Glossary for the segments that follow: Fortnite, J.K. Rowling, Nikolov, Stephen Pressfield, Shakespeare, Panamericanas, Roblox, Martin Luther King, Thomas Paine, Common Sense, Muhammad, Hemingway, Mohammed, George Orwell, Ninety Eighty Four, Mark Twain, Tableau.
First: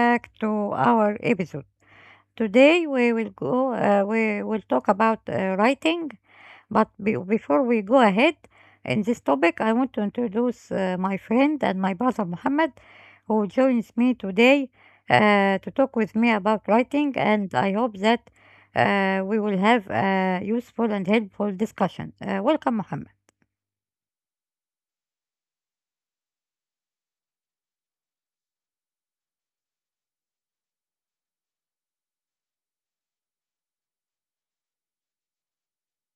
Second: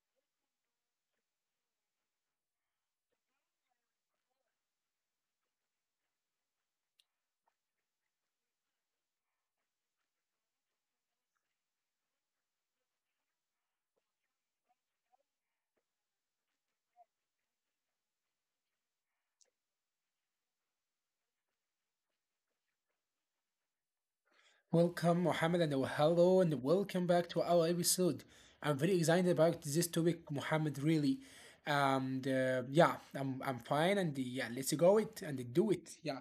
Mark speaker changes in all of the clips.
Speaker 1: back to our episode. Today we will go. We will talk about writing. But before we go ahead in this topic, I want to introduce my friend and my brother Muhammad, who joins me today to talk with me about writing. And I hope that we will have a useful and helpful discussion. Welcome, Muhammad.
Speaker 2: Welcome, Mohammed, and hello, and welcome back to our episode. I'm very excited about this topic, Mohammed, really. And yeah, I'm fine, and yeah, let's go it and do it. Yeah.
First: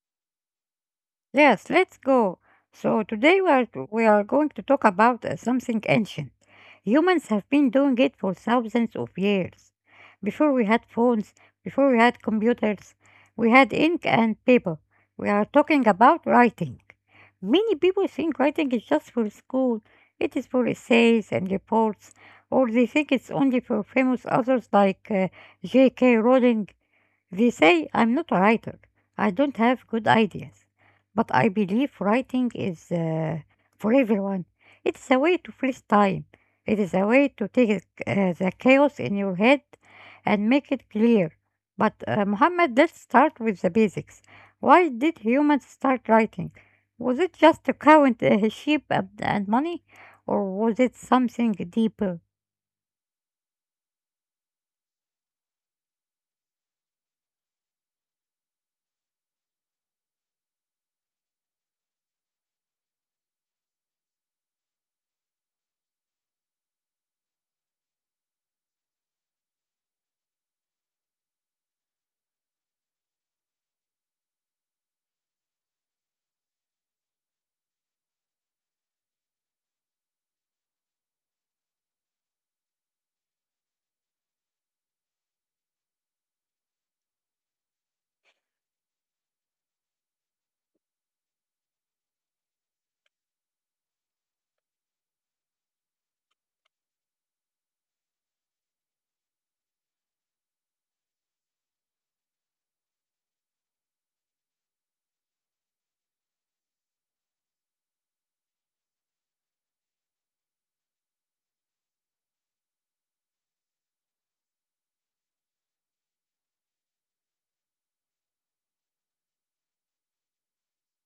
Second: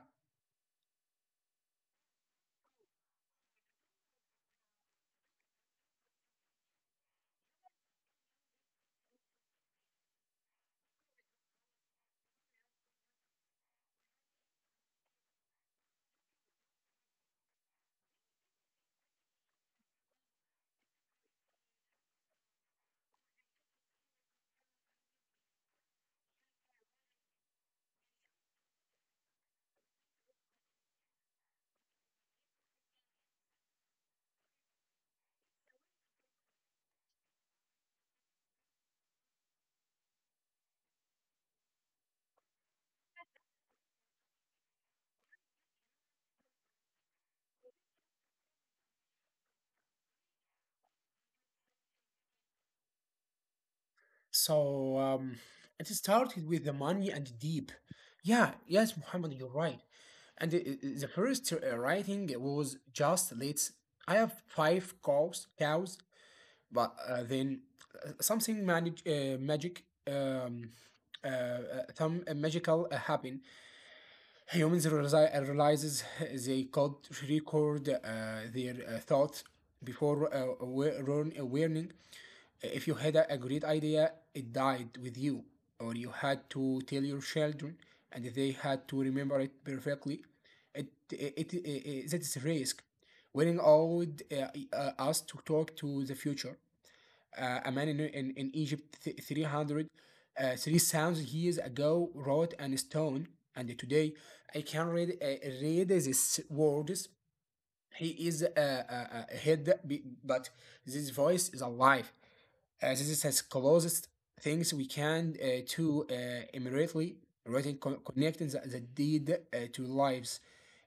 Speaker 1: Yes, let's go. So today we are going to talk about something ancient. Humans have been doing it for thousands of years. Before we had phones, before we had computers, we had ink and paper. We are talking about writing. Many people think writing is just for school. It is for essays and reports, or they think it's only for famous authors like J.K. Rowling. They say I'm not a writer. I don't have good ideas. But I believe writing is for everyone. It's a way to freeze time. It is a way to take the chaos in your head and make it clear. But Muhammad, let's start with the basics. Why did humans start writing? Was it just to count sheep and money, or was it something deeper?
Speaker 2: So, it started with the money and deep. Yeah, yes, Mohammed, you're right. And the first writing was just let's. I have five cows, but then something magic, um, uh, uh, some magical happen. Humans realizes they could record their thoughts before warning. If you had a great idea, it died with you, or you had to tell your children, and they had to remember it perfectly. It that is risk. Willing allowed us to talk to the future. A man in Egypt 3,000 years ago wrote on stone, and today I can read these words. He is head, but this voice is alive. This is as closest things we can to immediately writing, connecting the deed to lives.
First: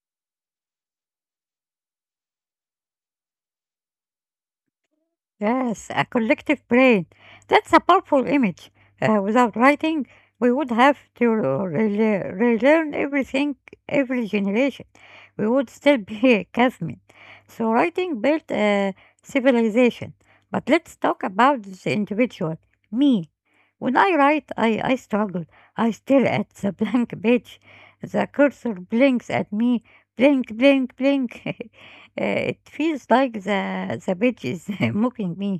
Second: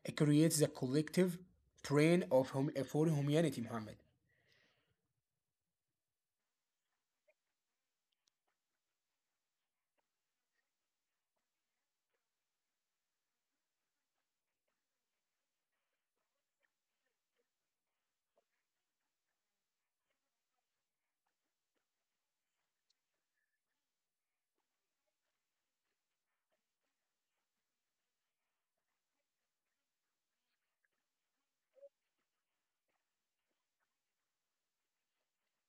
Speaker 2: It creates the collective brain of for humanity, Muhammad.
Speaker 1: Yes, a collective brain. That's a powerful image. Without writing, we would have to relearn everything every generation. We would still be cavemen. So writing built a civilization. But let's talk about the individual, me. When I write, I struggle. I stare at the blank page. The cursor blinks at me. Blink, blink, blink. It feels like the page is mocking me.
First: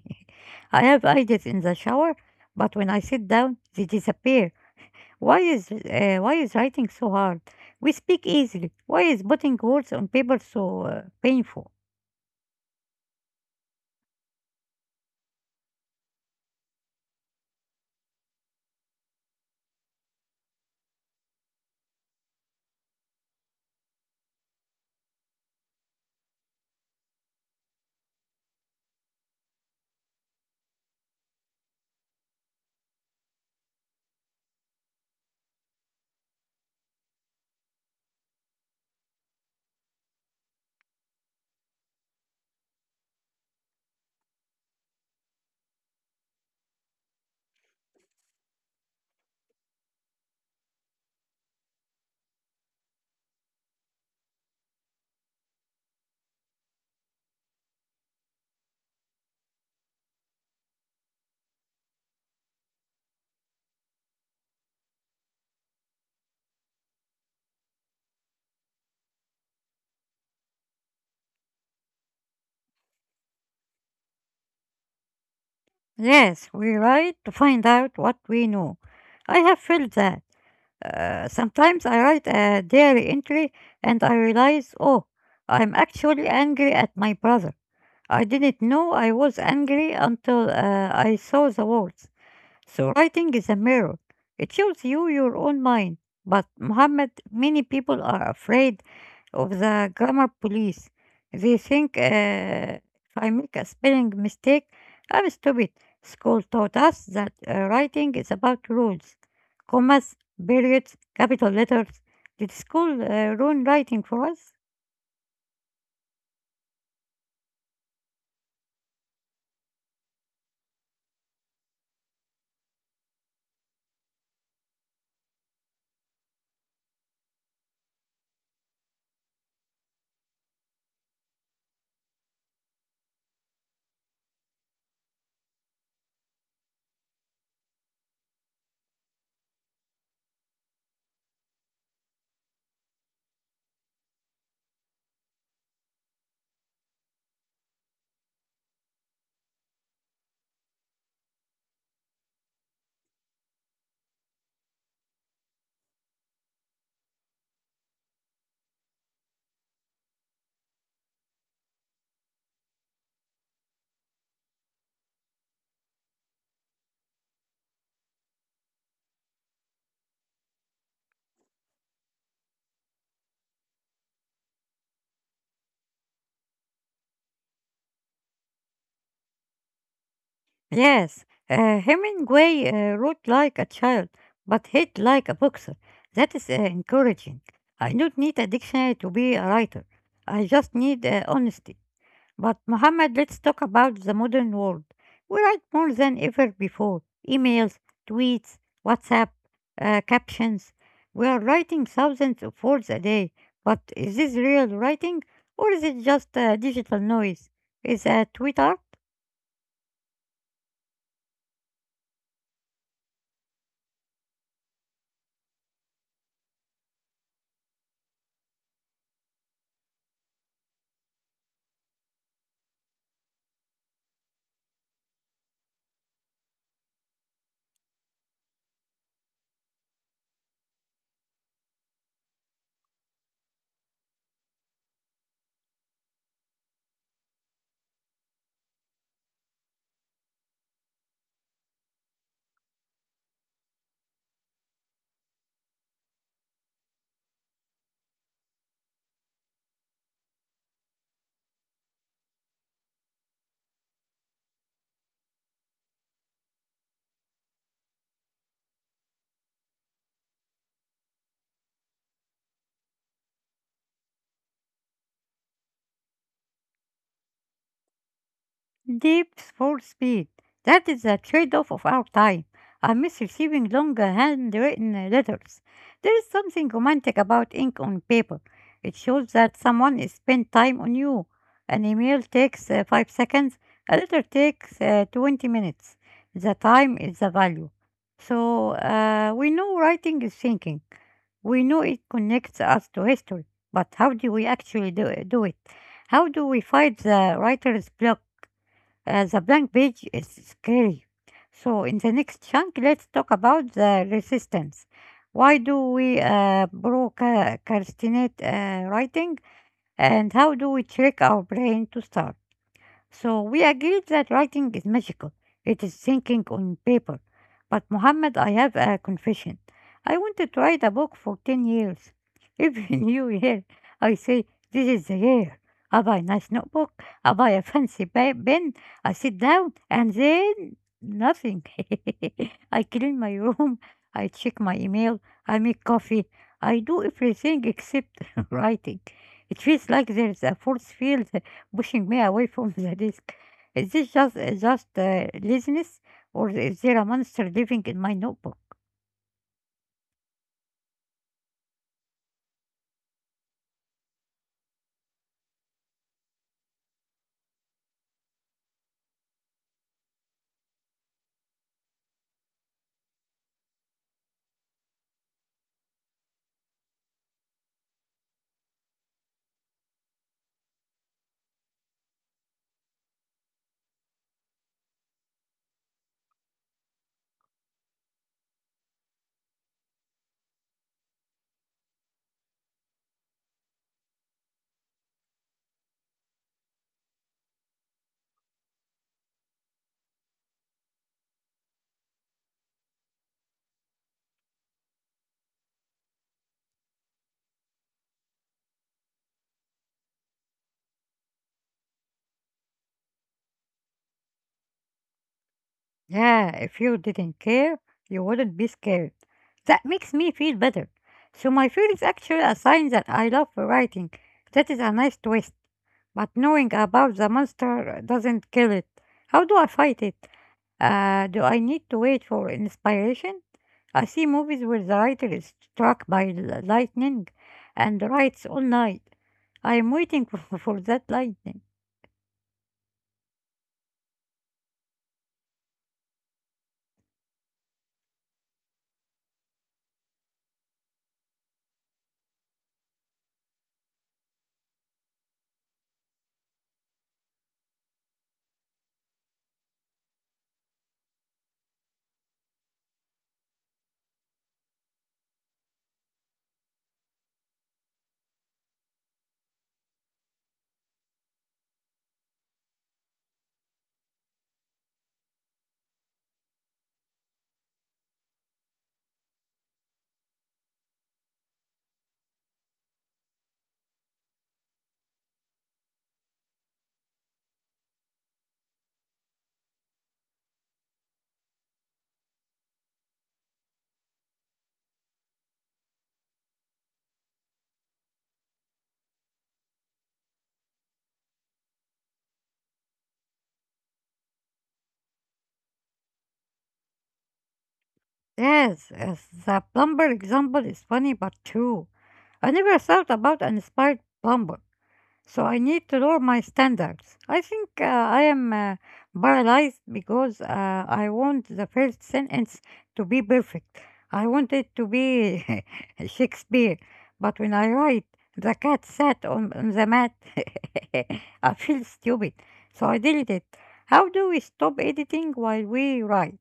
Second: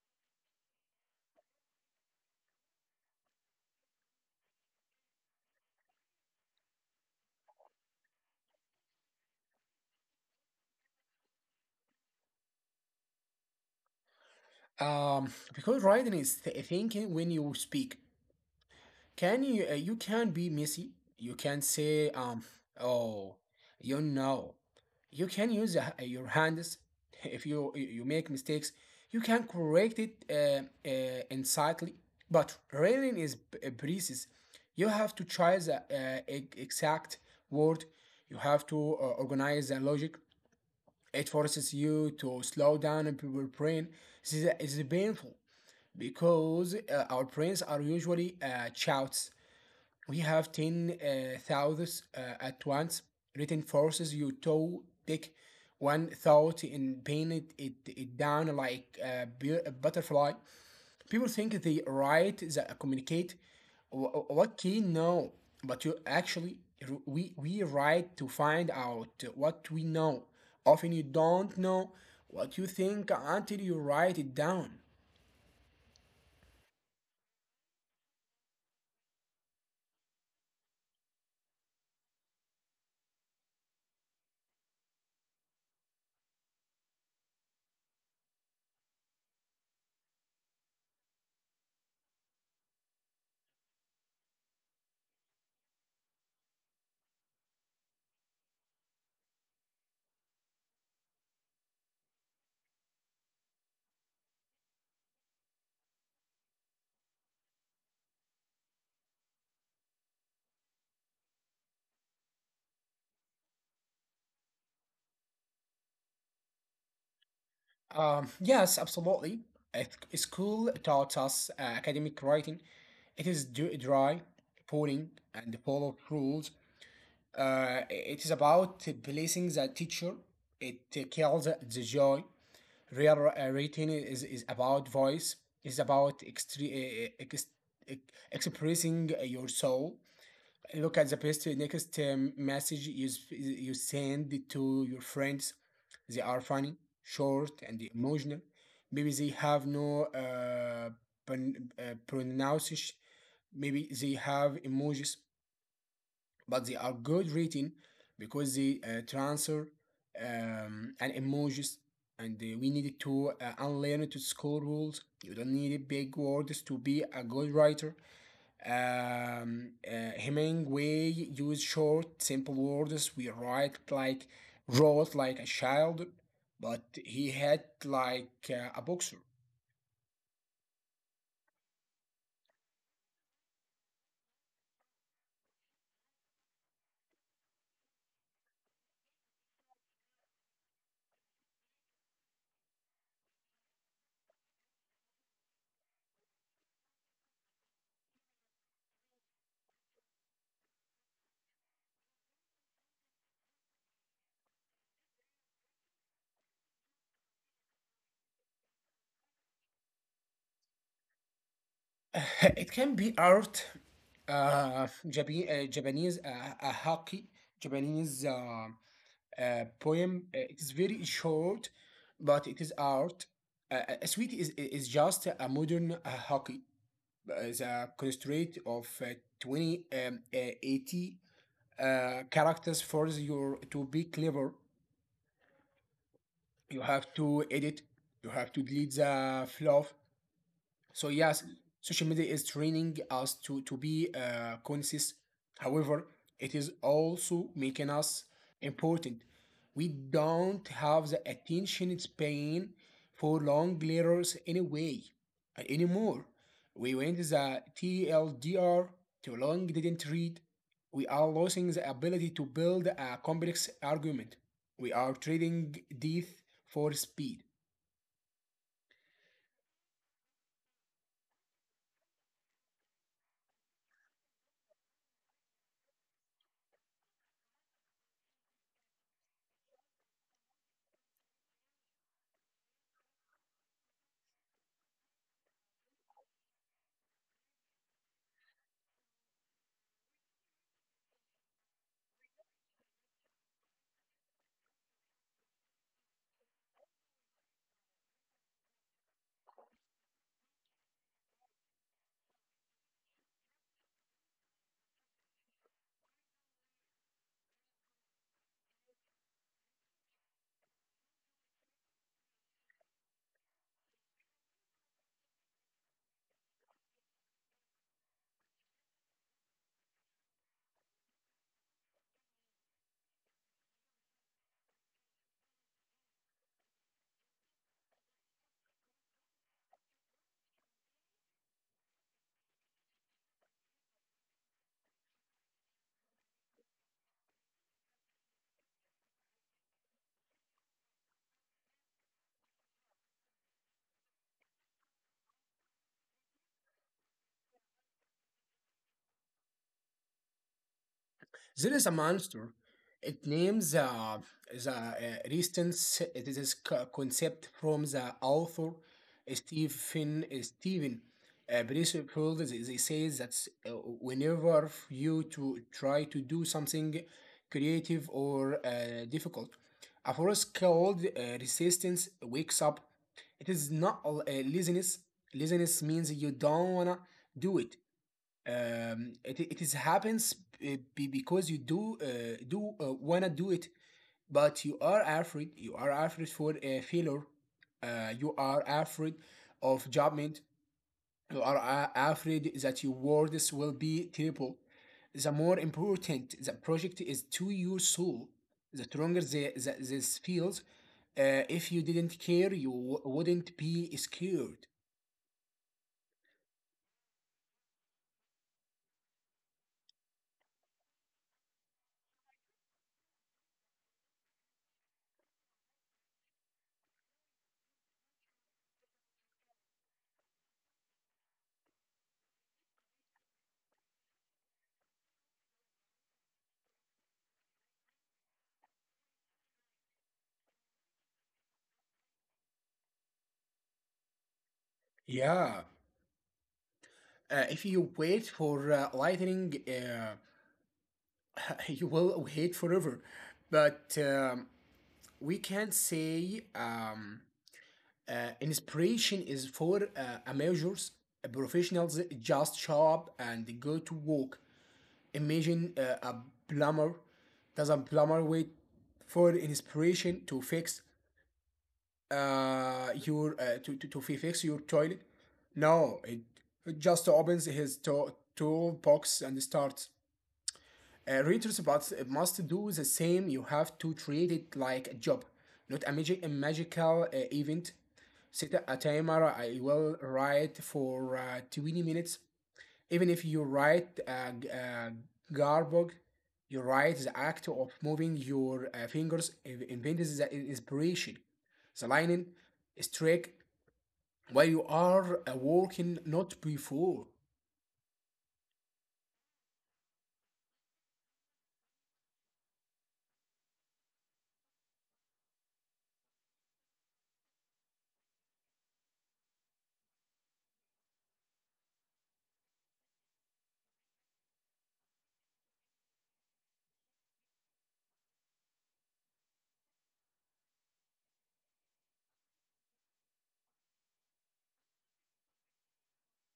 Speaker 1: I have ideas in the shower, but when I sit down, they disappear. Why is writing so hard? We speak easily. Why is putting words on paper so painful?
Speaker 2: Because Raiden is thinking when you speak. Can you you can be messy. You can say um, oh, you know. You can use your hands if you make mistakes. You can correct it instantly. But Raiden is precise. You have to choose the exact word. You have to organize the logic. It forces you to slow down your brain. This is painful because our prints are usually shouts. We have 10,000 thoughts at once. Written forces you to take one thought and paint it down like a butterfly. People think they write, they communicate. What key? No. But you actually, we write to find out what we know. Often you don't know what you think until you write it down.
Speaker 1: Yes, we write to find out what we know. I have felt that. Sometimes I write a diary entry and I realize, oh, I'm actually angry at my brother. I didn't know I was angry until I saw the words. So writing is a mirror. It shows you your own mind. But Muhammad, many people are afraid of the grammar police. They think if I make a spelling mistake, I'm stupid. School taught us that writing is about rules, commas, periods, capital letters. Did school ruin writing for us?
Speaker 2: Yes, absolutely. It, School taught us academic writing. It is dry, boring, and full of rules. It is about placing the teacher. It kills the joy. Real writing is about voice. It's about ex- expressing your soul. Look at the best next message you send to your friends. They are funny, short, and emotional. Maybe they have no pronunciation. Maybe they have emojis, but they are good written because they transfer and emojis. And we need to unlearn to school rules. You don't need big words to be a good writer. Hemingway used short, simple words. We write like wrote like a child, but he had like a boxer.
Speaker 1: Yes, Hemingway wrote like a child, but hit like a boxer. That is encouraging. I don't need a dictionary to be a writer. I just need honesty. But Mohammed, let's talk about the modern world. We write more than ever before. Emails, tweets, WhatsApp, captions. We are writing thousands of words a day. But is this real writing, or is it just digital noise? Is a tweet art?
Speaker 2: It can be art. Japanese haki, Japanese poem. It is very short, but it is art. A suite is just a modern hockey, as a constraint of 20 80 characters force you to be clever. You have to edit. You have to delete the fluff. So yes, social media is training us to be conscious. However, it is also making us important. We don't have the attention span for long letters anymore. We went the TLDR, too long didn't read. We are losing the ability to build a complex argument. We are trading depth for speed.
Speaker 1: Deep for speed. That is the trade-off of our time. I miss receiving long handwritten letters. There is something romantic about ink on paper. It shows that someone is spent time on you. An email takes 5 seconds. A letter takes 20 minutes. The time is the value. So we know writing is thinking. We know it connects us to history. But how do we actually do it? How do we fight the writer's block? The blank page is scary. So, in the next chunk, let's talk about the resistance. Why do we procrastinate writing, and how do we trick our brain to start? So we agreed that writing is magical. It is thinking on paper. But Mohammed, I have a confession. I wanted to write a book for 10 years. Every new year, I say, this is the year. I buy a nice notebook, I buy a pen, I sit down, and then nothing. I clean my room, I check my email, I make coffee, I do everything except writing. It feels like there's a force field pushing me away from the desk. Is this just laziness, or is there a monster living in my notebook?
Speaker 2: There is a monster. It names the resistance. It is concept from the author Stephen Pressfield. They say that uh, whenever you to try to do something creative or difficult, a force called resistance wakes up. It is not laziness. Laziness means you don't wanna do it. It is happens, because you do wanna do it, but you are afraid for a failure. You are afraid of judgment. You are afraid that your words will be terrible. The more important the project is to your soul, the stronger this feels. If you didn't care, you wouldn't be scared.
Speaker 1: Yeah, if you didn't care, you wouldn't be scared. That makes me feel better. So my fear is actually a sign that I love writing. That is a nice twist. But knowing about the monster doesn't kill it. How do I fight it? Do I need to wait for inspiration? I see movies where the writer is struck by lightning and writes all night. I am waiting for, for that lightning.
Speaker 2: Yeah. If you wait for lightning, you will hate forever. But we can say, inspiration is for amateurs, professionals just show up and go to work. Imagine a plumber. Does a plumber wait for inspiration to fix your to fix your toilet? No, it just opens his toolbox and starts. Readers but must do the same. You have to treat it like a job, not a magical event. Set a timer. I will write for 20 minutes. Even if you write a garbage, you write the act of moving your fingers invents the inspiration. The lining is trick while you are working, not before.
Speaker 1: Yes, yes, the plumber example is funny but true. I never thought about an inspired plumber. So I need to lower my standards. I think I am paralyzed because I want the first sentence to be perfect. I want it to be Shakespeare. But when I write, the cat sat on the mat, I feel stupid. So I delete it. How do we stop editing while we write?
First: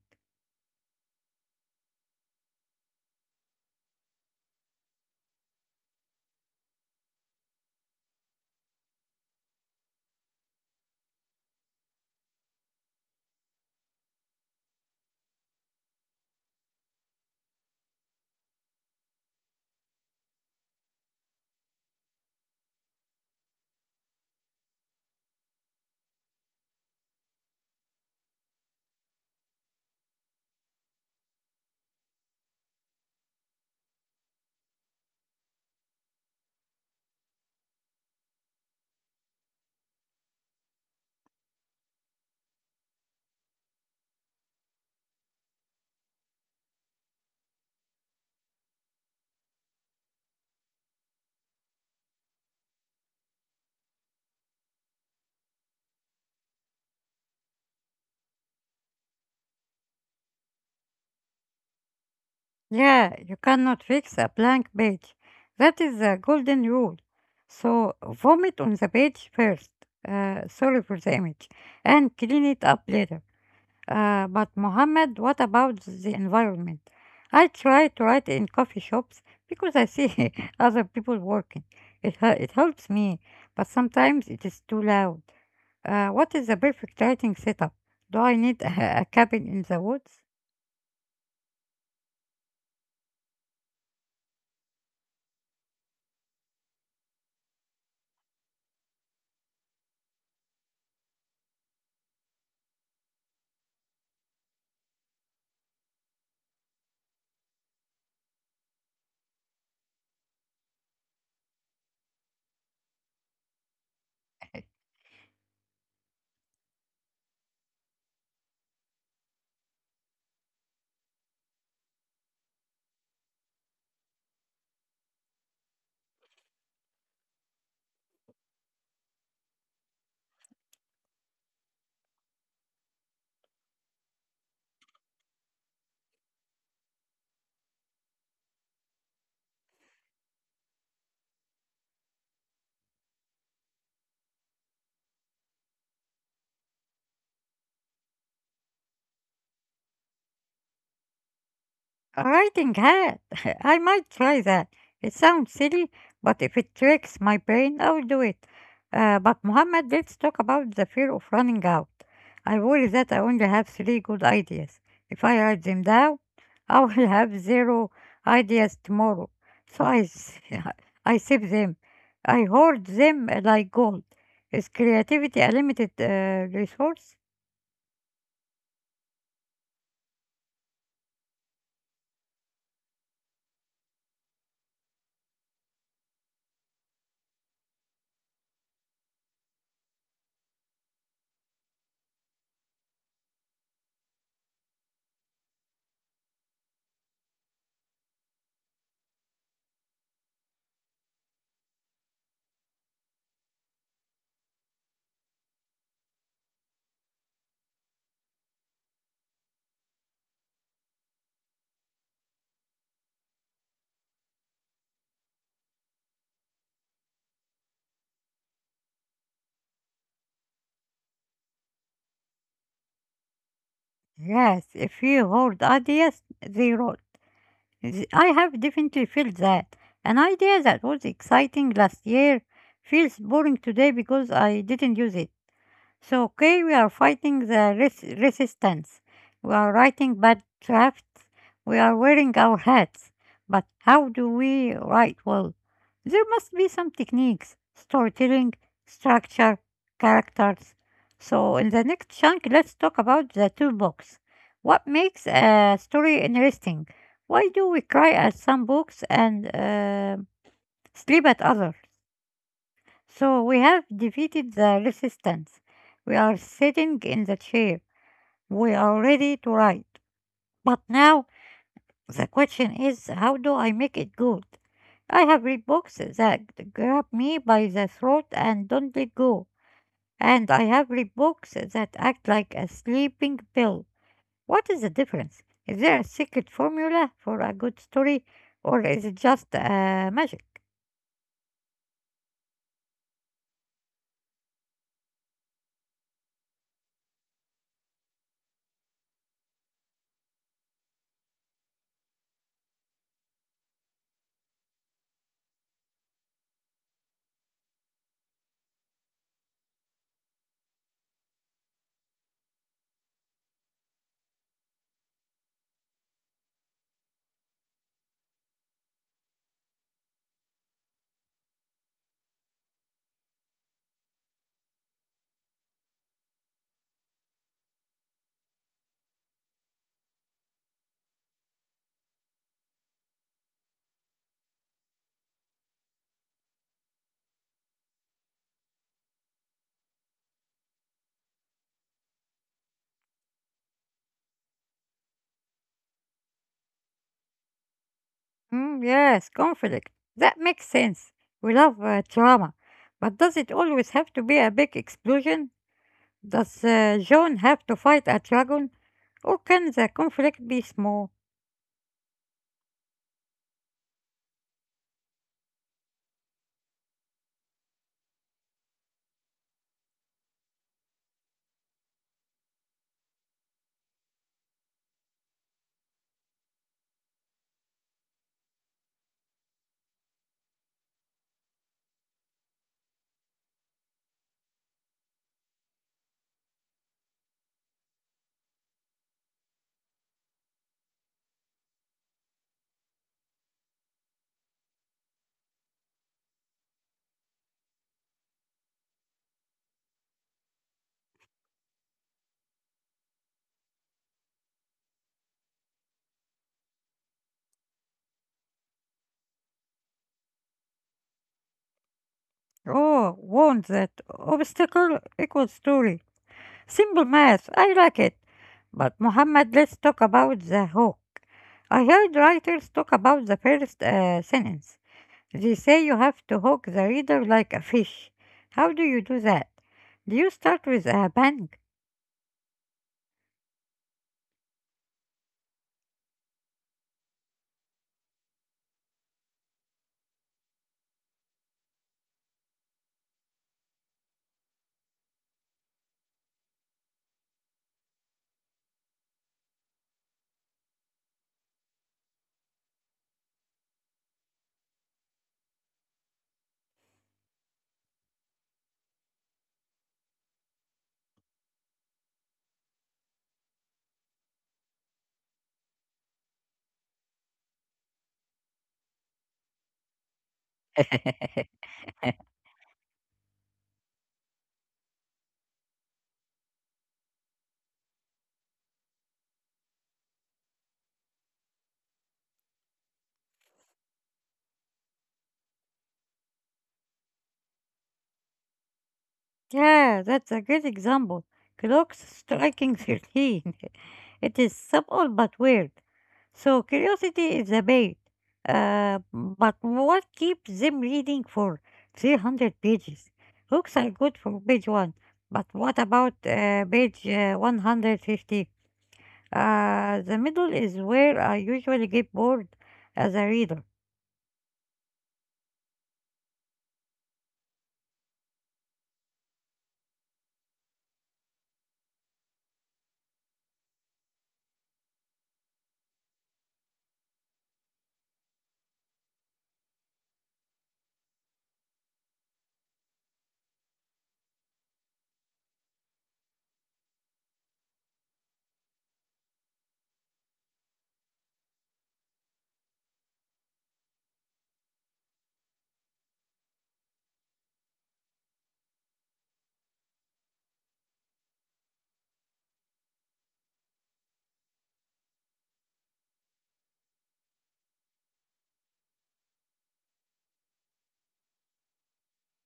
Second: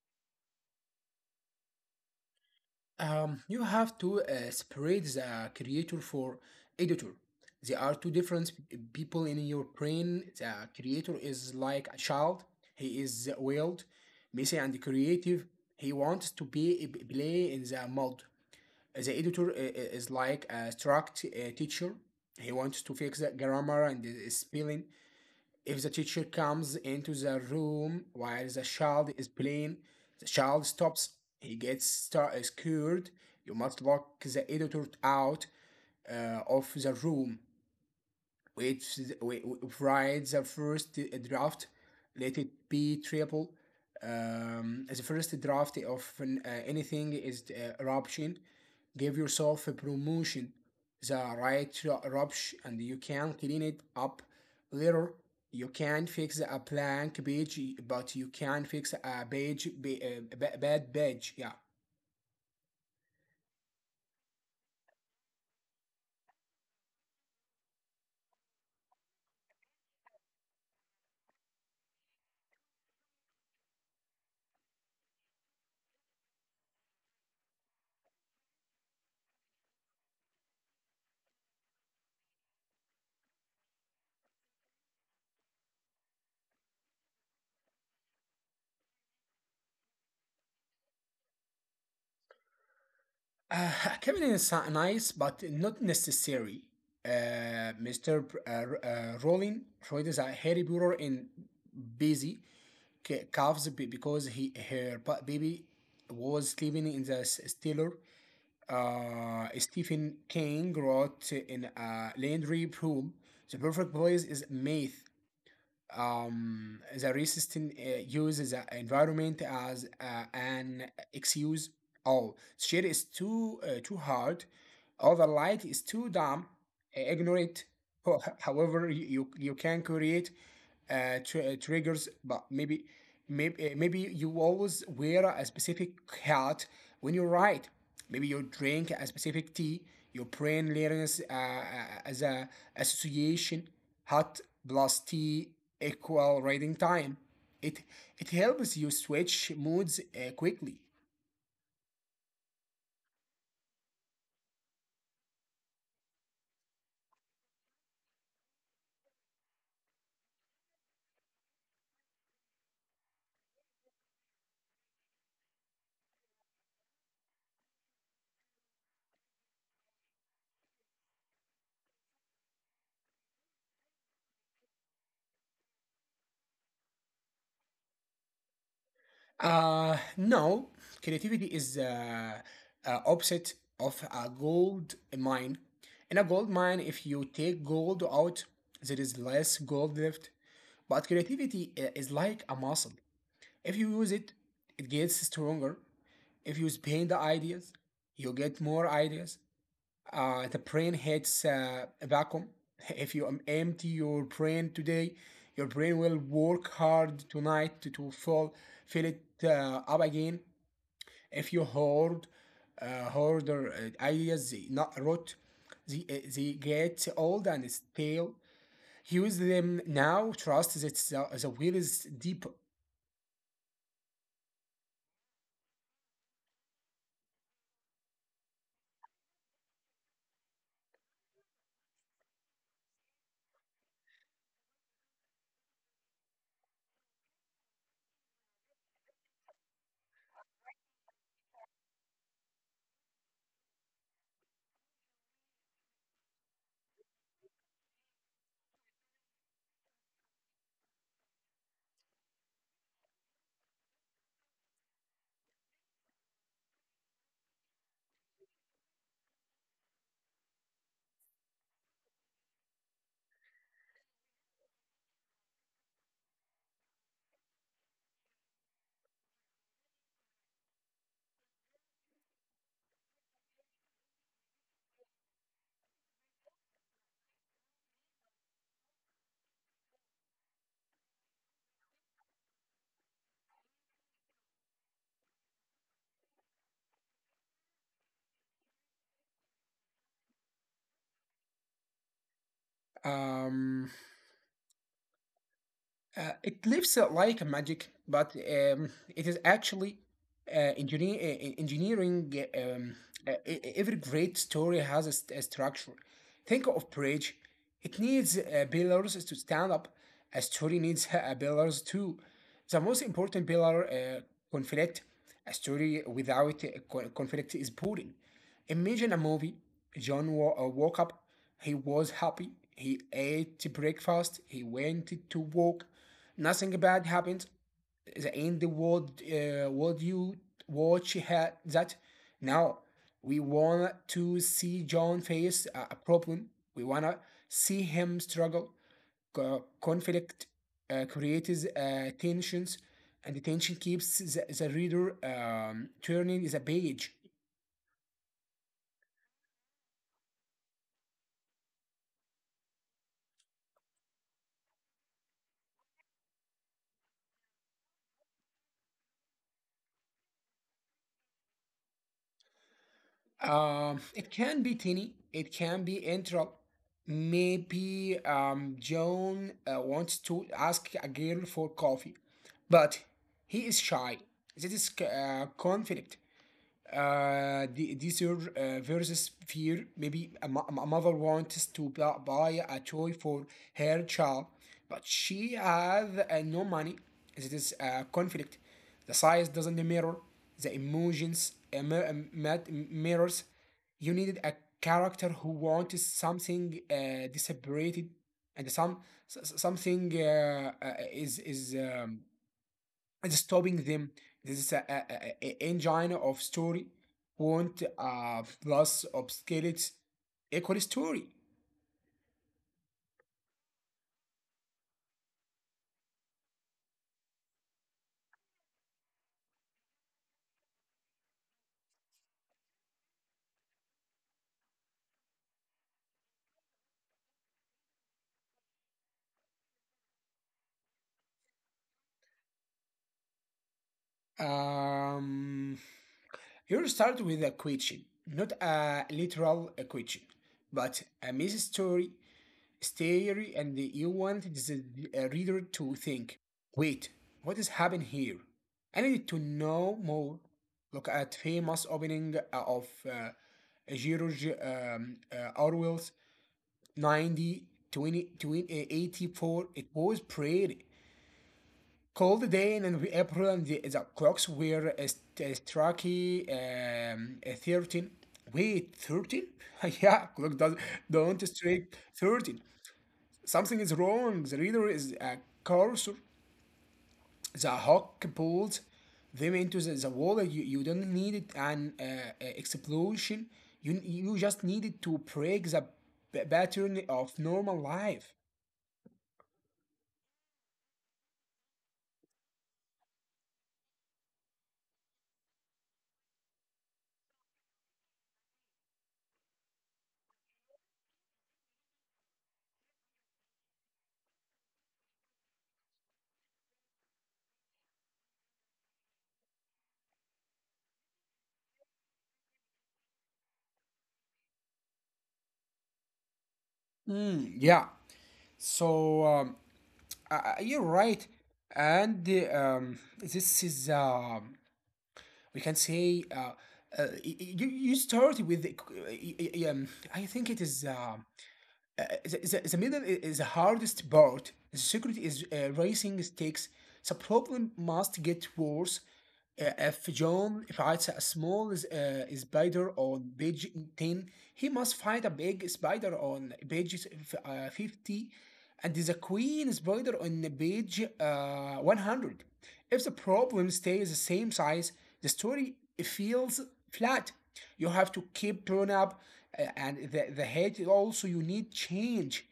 Speaker 2: You have to separate the creator for editor. There are two different people in your brain. The creator is like a child. He is wild, messy, and creative. He wants to be play in the mud. The editor is like a strict teacher. He wants to fix the grammar and the spelling. If the teacher comes into the room while the child is playing, the child stops, he gets scared. You must lock the editor out of the room, which is- whi- whi- writes the first draft, let it be triple. As the first draft of anything is eruption. Give yourself a promotion, the right to eruption, and you can clean it up later. You can fix a blank page, but you can fix a page, ba- a ba- bad page. Yeah.
Speaker 1: Yeah, you cannot fix a blank page. That is the golden rule. So vomit on the page first. Sorry for the image, and clean it up later. But Mohammed, what about the environment? I try to write in coffee shops because I see other people working. It helps me, but sometimes it is too loud. What is the perfect writing setup? Do I need a cabin in the woods?
Speaker 2: Uh, Kevin is nice, but not necessary. Mr. Rowling treated a Harry Potter in busy calves, because he her baby was sleeping in the stiller. Stephen King wrote in a Landry pool. The perfect place is Math. The resistance uses the environment as an excuse. Oh, shade is too hard. Overlight is too dumb. Ignore it. However, you can create triggers, but maybe you always wear a specific hat when you write. Maybe you drink a specific tea. Your brain learns as a association, hot plus tea equal reading time. It it helps you switch moods quickly.
Speaker 1: A riding hat. I might try that. It sounds silly, but if it tricks my brain, I'll do it. But Mohammed, let's talk about the fear of running out. I worry that I only have three good ideas. If I write them down, I will have zero ideas tomorrow. So I, s- I save them. I hoard them like gold. Is creativity a limited resource?
Speaker 2: No, creativity is the opposite of a gold mine. In a gold mine, if you take gold out, there is less gold left. But creativity is like a muscle. If you use it, it gets stronger. If you spend the ideas, you get more ideas. The brain hits a vacuum. If you empty your brain today, your brain will work hard tonight to, fill, it up again. If you hoard, hoarder ideas, they not rot, they get old and stale. Use them now. Trust that the wheel is deep.
Speaker 1: Yes, if you hoard ideas, they rot. I have definitely felt that. An idea that was exciting last year feels boring today because I didn't use it. So, okay, we are fighting the resistance. We are writing bad drafts. We are wearing our hats. But how do we write well? There must be some techniques, storytelling, structure, characters. So, in the next chunk, let's talk about the toolbox. What makes a story interesting? Why do we cry at some books and sleep at others? So we have defeated the resistance. We are sitting in the chair. We are ready to write. But now the question is how do I make it good? I have read books that grab me by the throat and don't let go. And I have read books that act like a sleeping pill. What is the difference? Is there a secret formula for a good story or is it just magic?
Speaker 2: Um, it looks like magic, but it is actually engineering. Every great story has a structure. Think of bridge. It needs pillars to stand up. A story needs pillars too. The most important pillar, conflict. A story without conflict is boring. Imagine a movie. John woke up. He was happy. He ate breakfast. He went to work. Nothing bad happened in the end world you watch that. Now we want to see John face a problem. We wanna see him struggle. Conflict creates tensions, and the tension keeps the reader turning the page.
Speaker 1: Mm, yes, conflict. That makes sense. We love drama. But does it always have to be a big explosion? Does John have to fight a dragon? Or can the conflict be small?
Speaker 2: It can be Tini. It can be Intro. Maybe John wants to ask a girl for coffee, but he is shy. This is conflict, desire versus fear. Maybe a mother wants to buy a toy for her child, but she has no money. It is a conflict. The size doesn't mirror the emotions, uh, mir- uh, mirrors. You needed a character who wants something separated, and something is stopping them. This is engine of story, want plus obscured equal story.
Speaker 1: Oh, warned that obstacle equals story. Simple math, I like it. But Muhammad, let's talk about the hook. I heard writers talk about the first sentence. They say you have to hook the reader like a fish. How do you do that? Do you start with a bang?
Speaker 2: Um, here start with a question, not a literal question, but a message story, and you want the reader to think, wait, what is happening here? I need to know more. Look at famous opening of George Orwell's 90 twenty twenty eighty four. It was pretty cold day in April, and the clocks were striking 13. Wait, 13? Yeah, clock does don't strike 13. Something is wrong. The reader is a cursor. The hawk pulled them into the wall. You don't need it an explosion. You just needed to break the pattern of normal life.
Speaker 1: Yeah, that's a great example. Clocks striking 13. It is simple but weird. So curiosity is a bait. But what keeps them reading for 300 pages? Hooks are good for page 1, but what about page 150? The middle is where I usually get bored as a reader.
Speaker 2: Mm, yeah. So um, you're right, and this is we can say you you started with the, c- y- y- I think it is. The middle is the hardest part. The security is raising stakes. The problem must get worse. If John fights a small spider on page 10, he must fight a big spider on page 50, and the queen spider on page 100. If the problem stays the same size, the story feels flat. You have to keep turning up, and the head also, you need change.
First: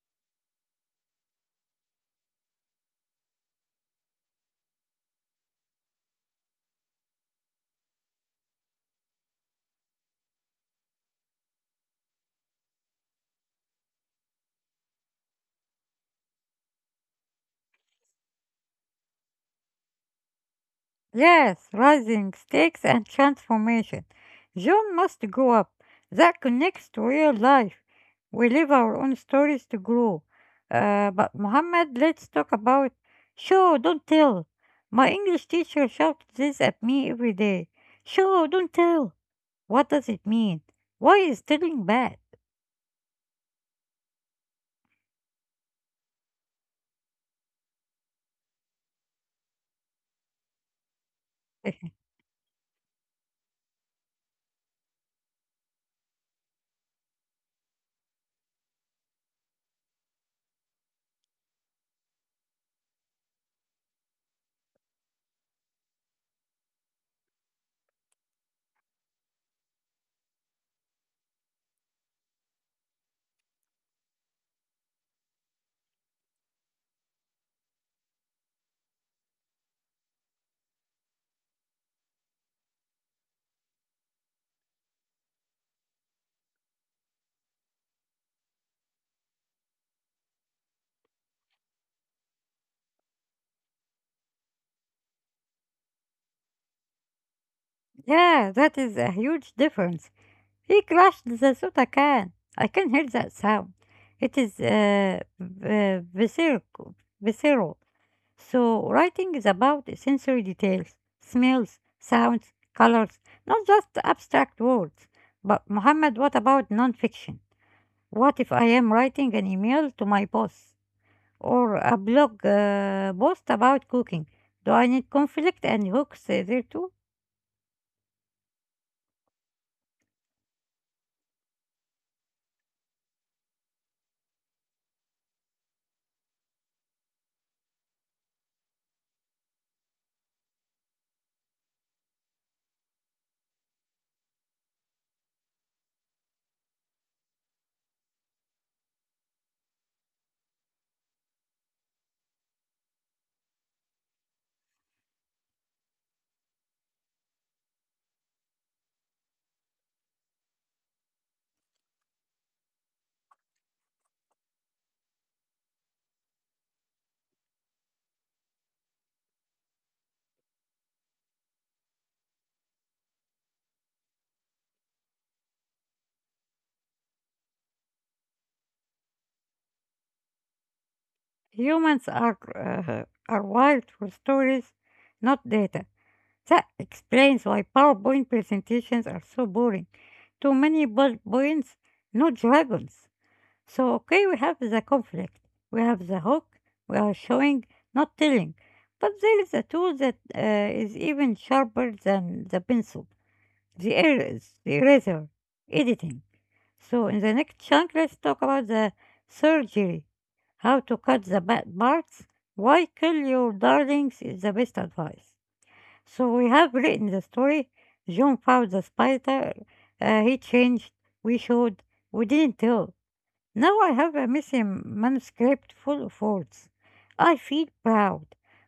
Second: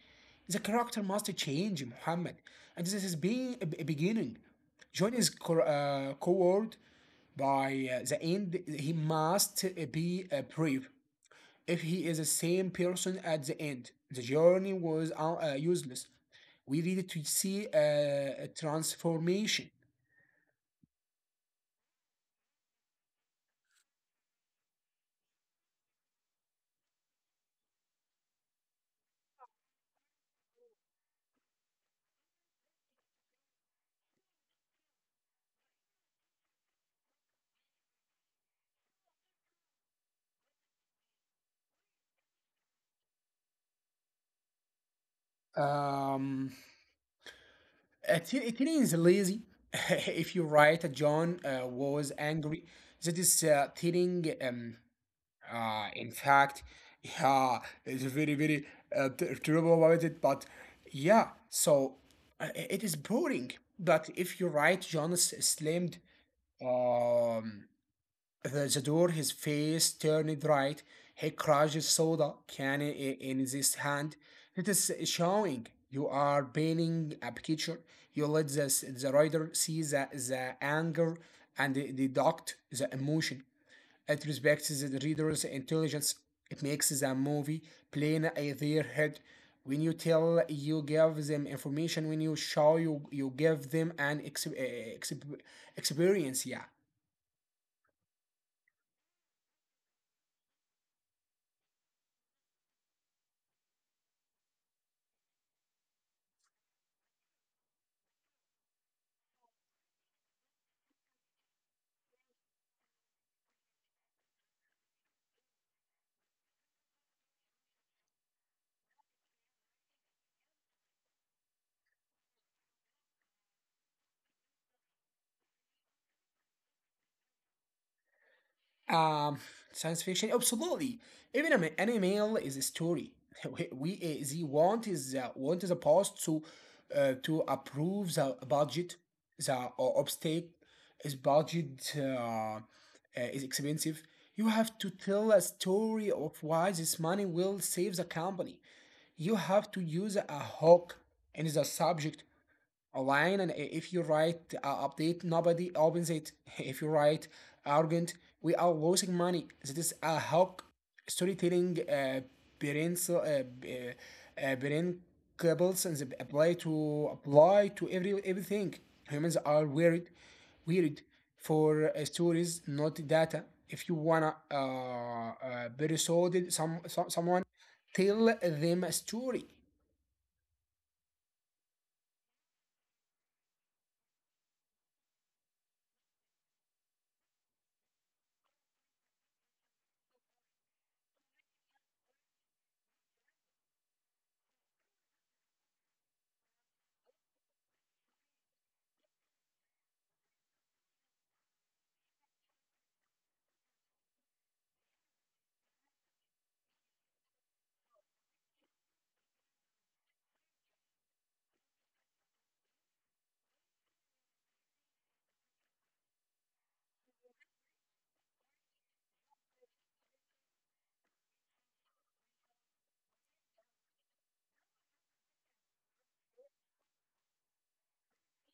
Speaker 2: The character must change, Muhammad. And this is being a beginning. John is coerced by the end. He must be brave. If he is the same person at the end, the journey was useless. We need to see a transformation.
Speaker 1: Yes, rising stakes and transformation. John must grow up. That connects to real life. We live our own stories to grow. But Muhammad, let's talk about show, don't tell. My English teacher shouted this at me every day. Show, don't tell. What does it mean? Why is telling bad?
Speaker 2: Um, Tilly is lazy. If you're right, John was angry. That is Tilling. In fact, yeah, it's very terrible about it. But yeah, so it is boring. But if you're right, John slammed Um, the door. His face turned right. He crushed his soda can in his hand. It is showing. You are painting a picture. You let the rider see the anger and deduct the emotion. It respects the reader's intelligence. It makes the movie plain in their head. When you tell, you give them information. When you show, you give them an experience. Yeah.
Speaker 1: Yeah, that is a huge difference. He crashed the soda can. I can hear that sound. It is visceral, visceral. So writing is about sensory details, smells, sounds, colors, not just abstract words. But Muhammad, what about nonfiction? What if I am writing an email to my boss or a blog post about cooking? Do I need conflict and hooks there too?
Speaker 2: Um, Science fiction, absolutely. Even an email is a story. We the want is Want is a post to approve the budget. The obstacle is budget is expensive. You have to tell a story of why this money will save the company. You have to use a hook in the subject a line. And if you write update, nobody opens it. If you write arrogant, we are losing money, this is a hawk. Storytelling parents uh, b- parent cables, and they apply to everything. Humans are weird for stories, not data. If you wanna be someone, tell them a story.
Speaker 1: Humans are wired for stories, not data. That explains why PowerPoint presentations are so boring. Too many bullet points, no dragons. So okay, we have the conflict, we have the hook, we are showing, not telling. But there is a tool that is even sharper than the pencil, the, er- the eraser, editing. So in the next chunk, let's talk about the surgery. How to cut the bad parts. Why kill your darlings is the best advice. So we have written the story. John found the spider. He changed. We showed. We didn't tell. Now I have a missing manuscript full of words. I feel proud.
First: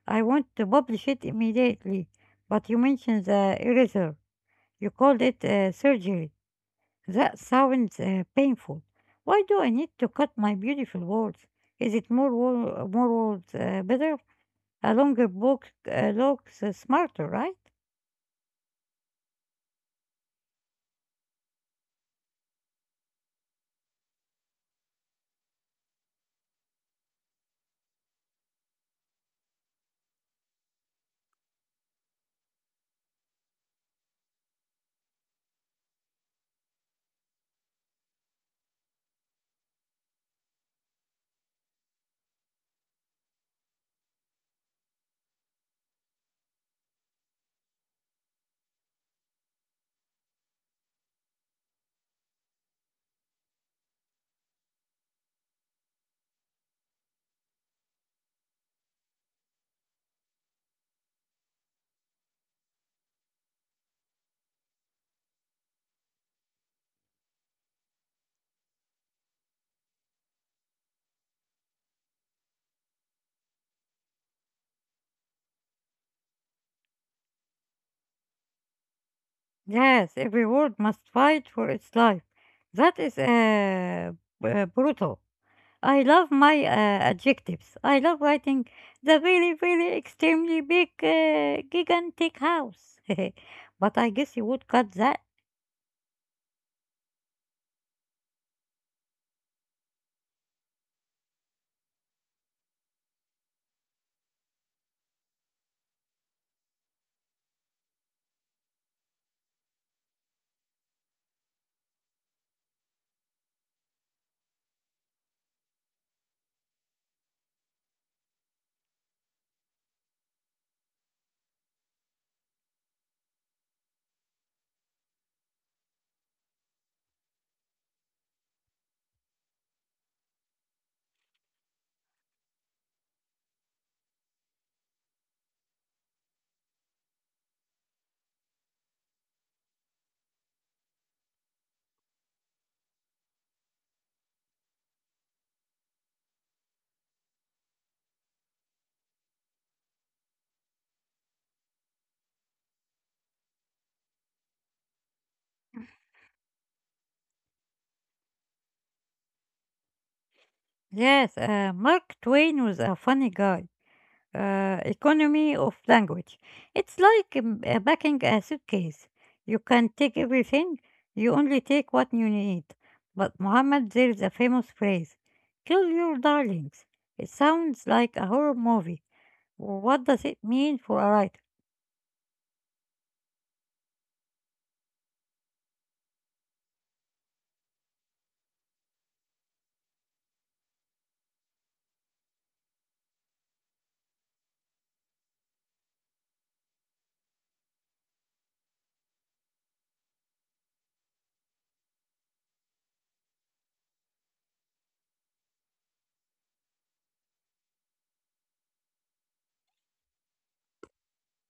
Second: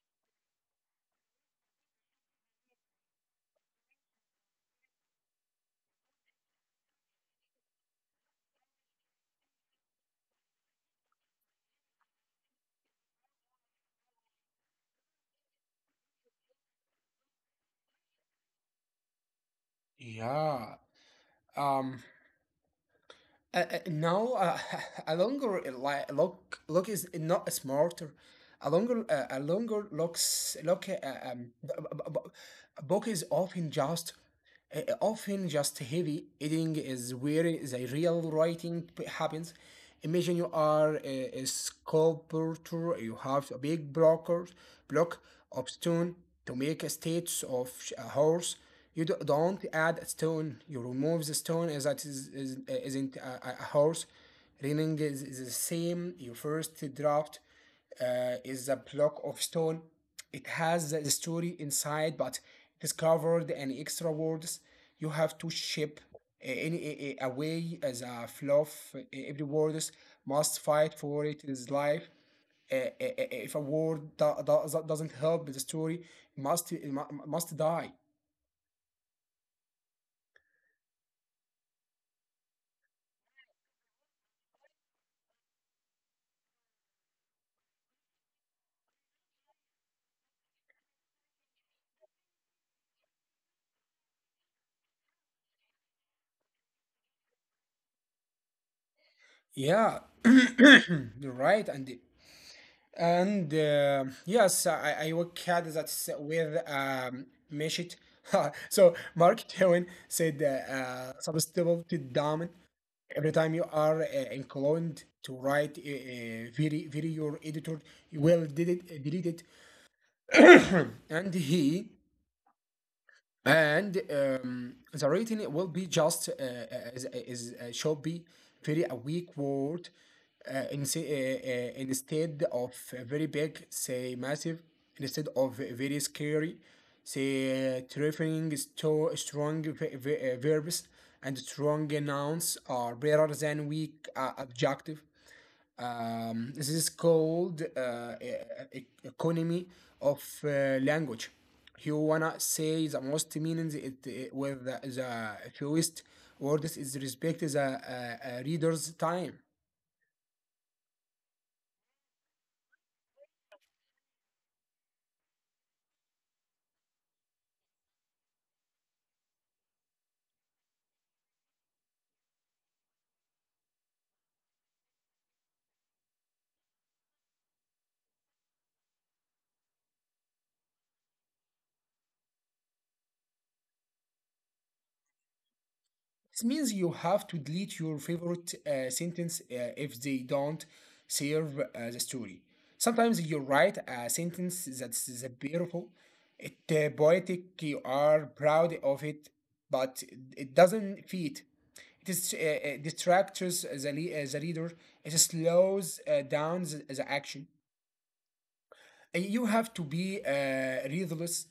Speaker 1: I want to publish it immediately. But you mentioned the eraser. You called it surgery. That sounds painful. Why do I need to cut my beautiful walls? Is it more wall, more walls better? A longer book looks smarter, right?
Speaker 2: Yeah. um no. A longer lock is not smarter. A longer, a longer locks lock b- b- b- book is often just heavy. Eating is where the real writing happens. Imagine you are a sculptor. You have a big block of stone to make a statue of a horse. You don't add a stone. You remove the stone as that isn't a horse. Running is the same. Your first draft is a block of stone. It has the story inside, but it is covered. And extra words, you have to shape way as a fluff. Every word must fight for it is life. If a word doesn't help the story, must it must die.
Speaker 1: Yes, every word must fight for its life. That is brutal. I love my adjectives. I love writing the really, really extremely big, gigantic house. But I guess you would cut that.
Speaker 2: Yeah, you're right. And yes, I work had that with Meshit. So Mark Twain said substitutability dominant. Every time you are inclined to write a very, very, your editor, you will delete it. And he and The rating will be just is should be very a weak word instead of a very big, say massive, instead of a very scary, say terrifying. Strong verbs and strong nouns are better than weak adjective. This is called economy of language. You wanna say the most meanings it with the fewest words is respect the reader's time.
Speaker 1: Yes, Mark Twain was a funny guy. Economy of language. It's like packing a suitcase. You can take everything, you only take what you need. But Muhammad, there is a famous phrase: kill your darlings. It sounds like a horror movie. What does it mean for a writer?
Speaker 2: This means you have to delete your favorite sentence if they don't serve the story. Sometimes you write a sentence that's is beautiful. It poetic, you are proud of it, but it doesn't fit. It is distracts the reader. It slows down the action. You have to be ruthless.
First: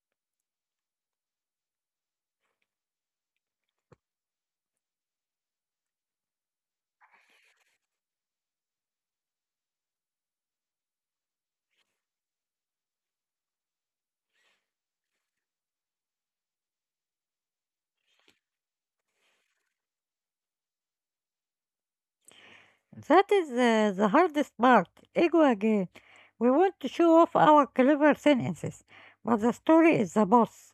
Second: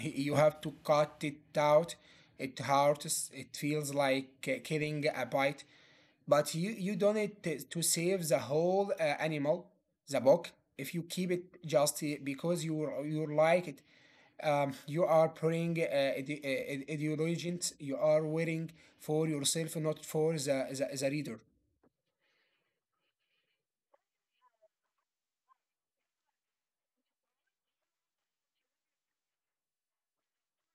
Speaker 2: You have to cut it out. It hurts. It feels like killing a bite, but you don't need to save the whole animal, the buck. If you keep it just because you like it, you are putting ideologies. You are wearing for yourself, not for the reader.
Speaker 1: That is the hardest part. Ego again. We want to show off our clever sentences, but the story is the boss.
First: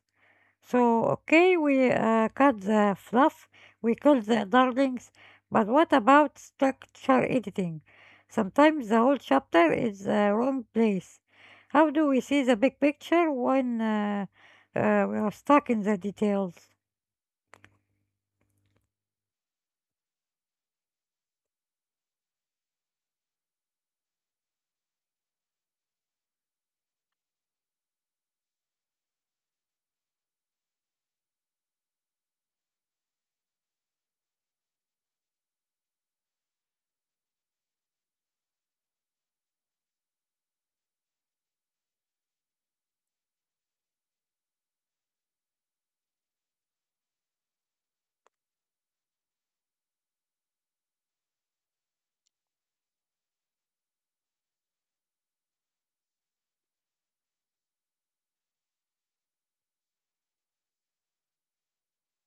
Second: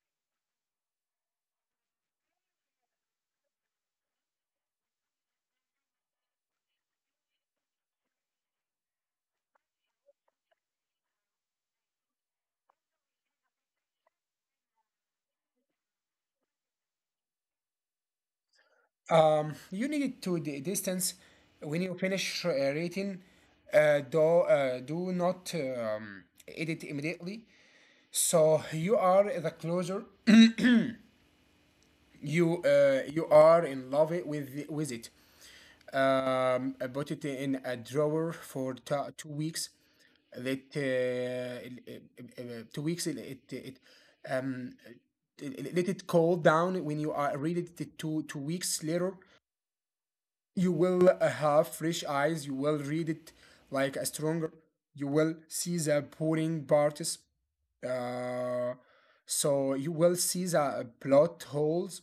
Speaker 1: So, okay, we cut the fluff, we call the darlings, but what about structure editing? Sometimes the whole chapter is the wrong place. How do we see the big picture when uh, we are stuck in the details?
Speaker 2: You need to distance when you finish rating. Do do not edit immediately. So you are the closer. You are in love it with it. I put it in a drawer for 2 weeks. That uh, it- it- 2 weeks, um let it cool down. When you are read it two weeks later, you will have fresh eyes. You will read it like a stronger. You will see the boring parts. Uh, so you will see the plot holes,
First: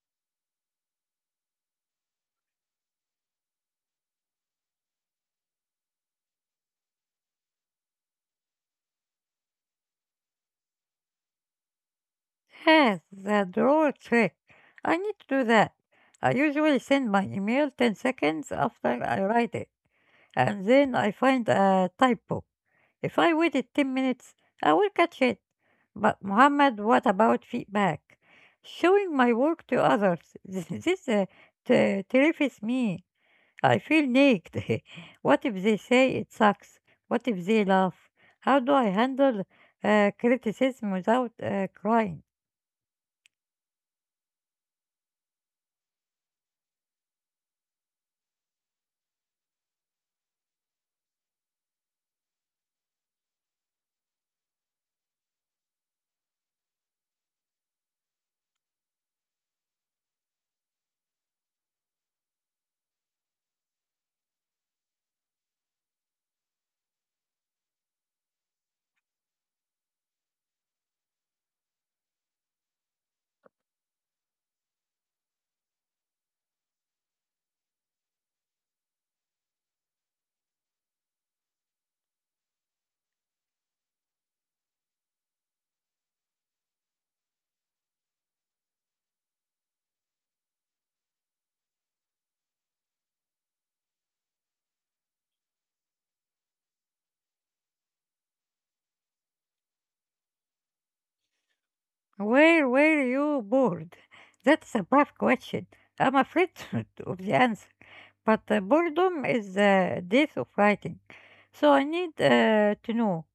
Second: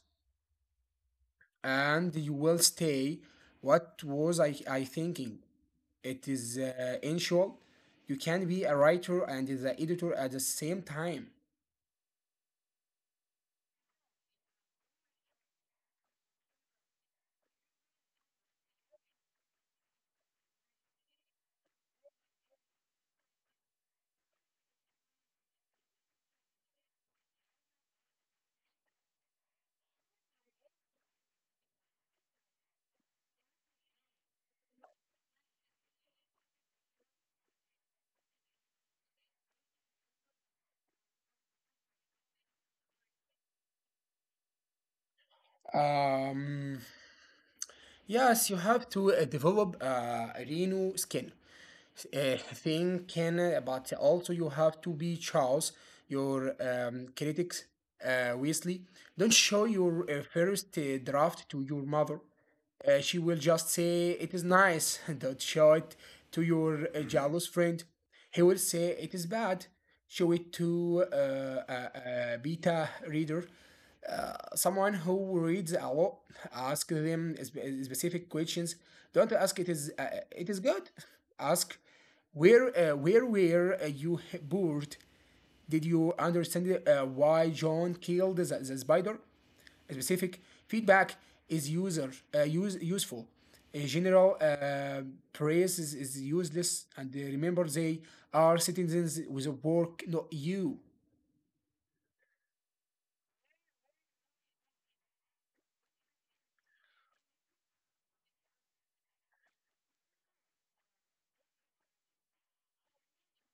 Speaker 2: and you will stay, what was I thinking? It is unusual. You can be a writer and the editor at the same time.
Speaker 1: Yes, the drawer trick. I need to do that. I usually send my email 10 seconds after I write it, and then I find a typo. If I waited 10 minutes, I will catch it. But Muhammad, what about feedback? Showing my work to others. This terrifies me. I feel naked. What if they say it sucks? What if they laugh? How do I handle criticism without crying?
Speaker 2: um, yes, you have to develop a reno skin thinking. But also you have to be choose your critics wisely. Don't show your first draft to your mother. She will just say it is nice. Don't show it to your jealous friend. He will say it is bad. Show it to a beta reader, someone who reads a lot. Ask them specific questions. Don't ask, it is good. Ask, where were you bored? Did you understand why John killed the spider? Specific feedback is user use useful. A general praise is useless. And remember, they are citizens with a work, not you.
Speaker 1: Where were you bored? That's a tough question. I'm afraid of the answer. But boredom is the death of writing. So I need to know.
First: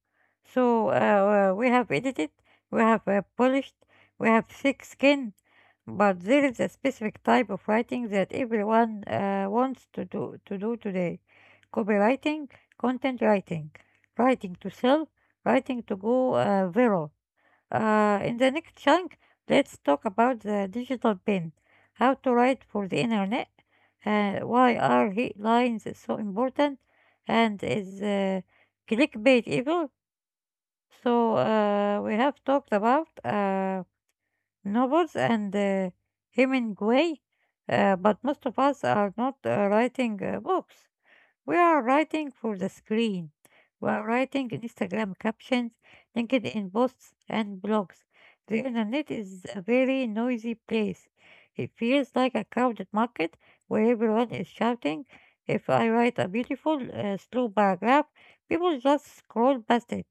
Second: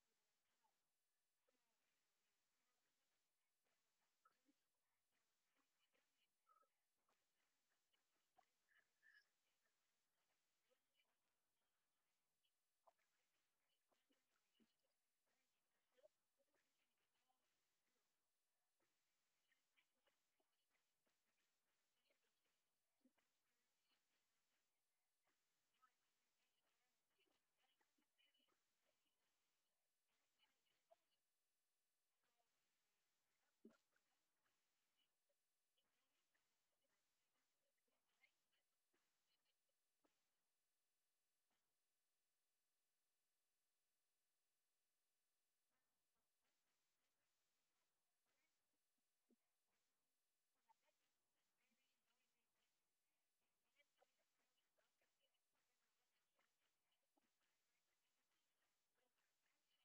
Speaker 1: So we have edited, we have polished, we have thick skin, but there is a specific type of writing that everyone wants to do today. Copywriting, content writing, writing to sell, writing to go viral. In the next chunk, let's talk about the digital pen, how to write for the internet, why are headlines so important, and is clickbait evil? So we have talked about novels and Hemingway, but most of us are not writing books. We are writing for the screen. We are writing in Instagram captions, LinkedIn posts, and blogs. The internet is a very noisy place. It feels like a crowded market where everyone is shouting. If I write a beautiful, slow paragraph, people just scroll past it.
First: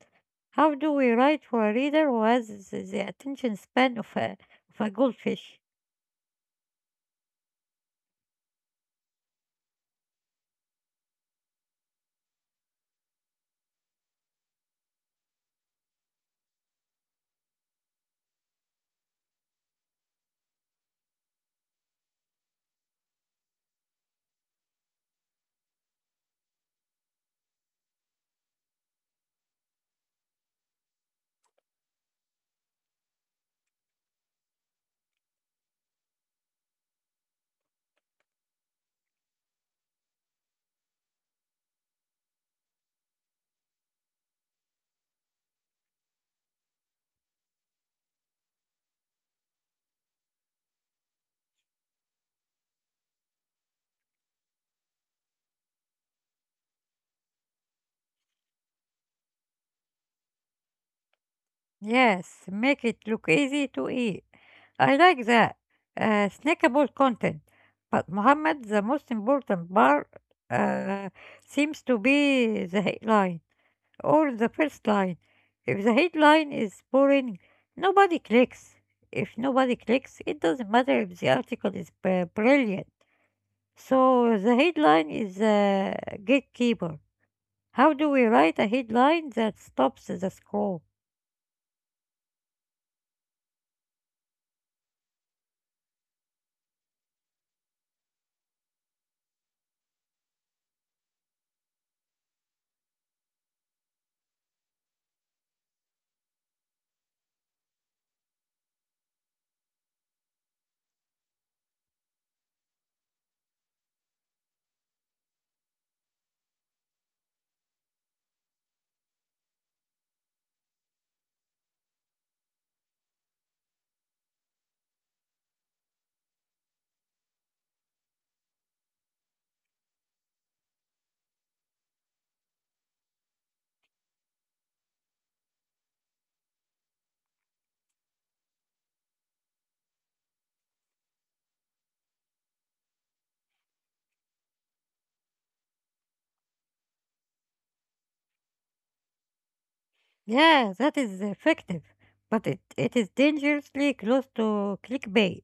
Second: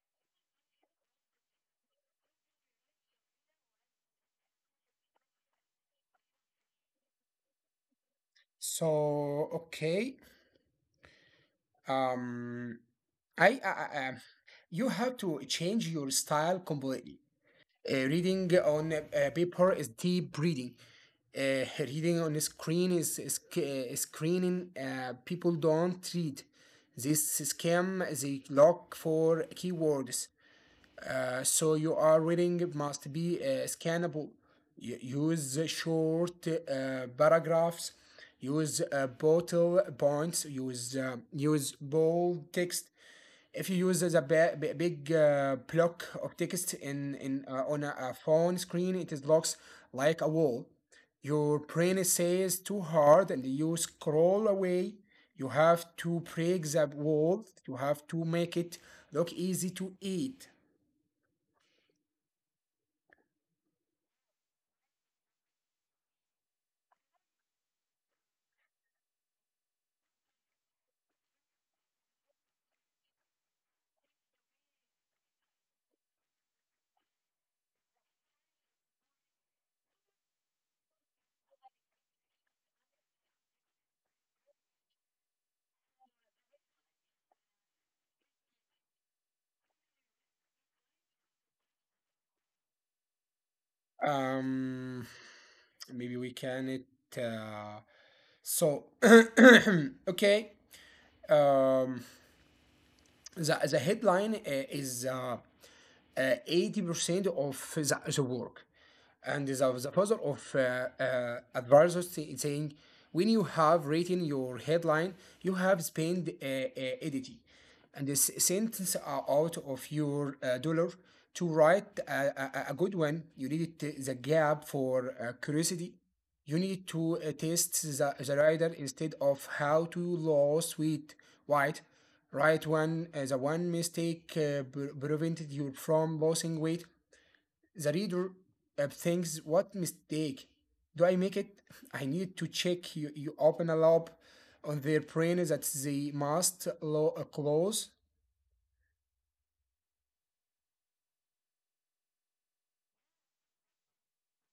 Speaker 1: How do we write for a reader who has the attention span of of a goldfish?
Speaker 2: So okay. um I you have to change your style completely. Reading on paper is deep reading. Reading on a screen is screening. People don't read. This scam, they look for keywords. So you are reading must be scannable. Use short paragraphs. Use bottle points. Use bold text. If you use the big block of text in on a phone screen, it is looks like a wall. Your brain says too hard, and you scroll away. You have to break the wall. You have to make it look easy to eat.
Speaker 1: Yes, make it look easy to eat. I like that. Snackable content. But Muhammad, the most important part uh, seems to be the headline or the first line. If the headline is boring, nobody clicks. If nobody clicks, it doesn't matter if the article is brilliant. So the headline is a gatekeeper. How do we write a headline that stops the scroll?
Speaker 2: Um, Maybe we can it. Uh, so okay. Um, the headline is 80% of the work. And the author of Advisors saying, when you have written your headline, you have spent editing, and the sentence are out of your dollar to write a good one. You need the gap for curiosity. You need to test the rider. Instead of how to lose weight, White, right one the one mistake prevented you from losing weight. The reader thinks, what mistake do I make it? I need to check. You open a loop on their brain that they must close.
Speaker 1: Yeah, that is effective, but it is dangerously close to clickbait.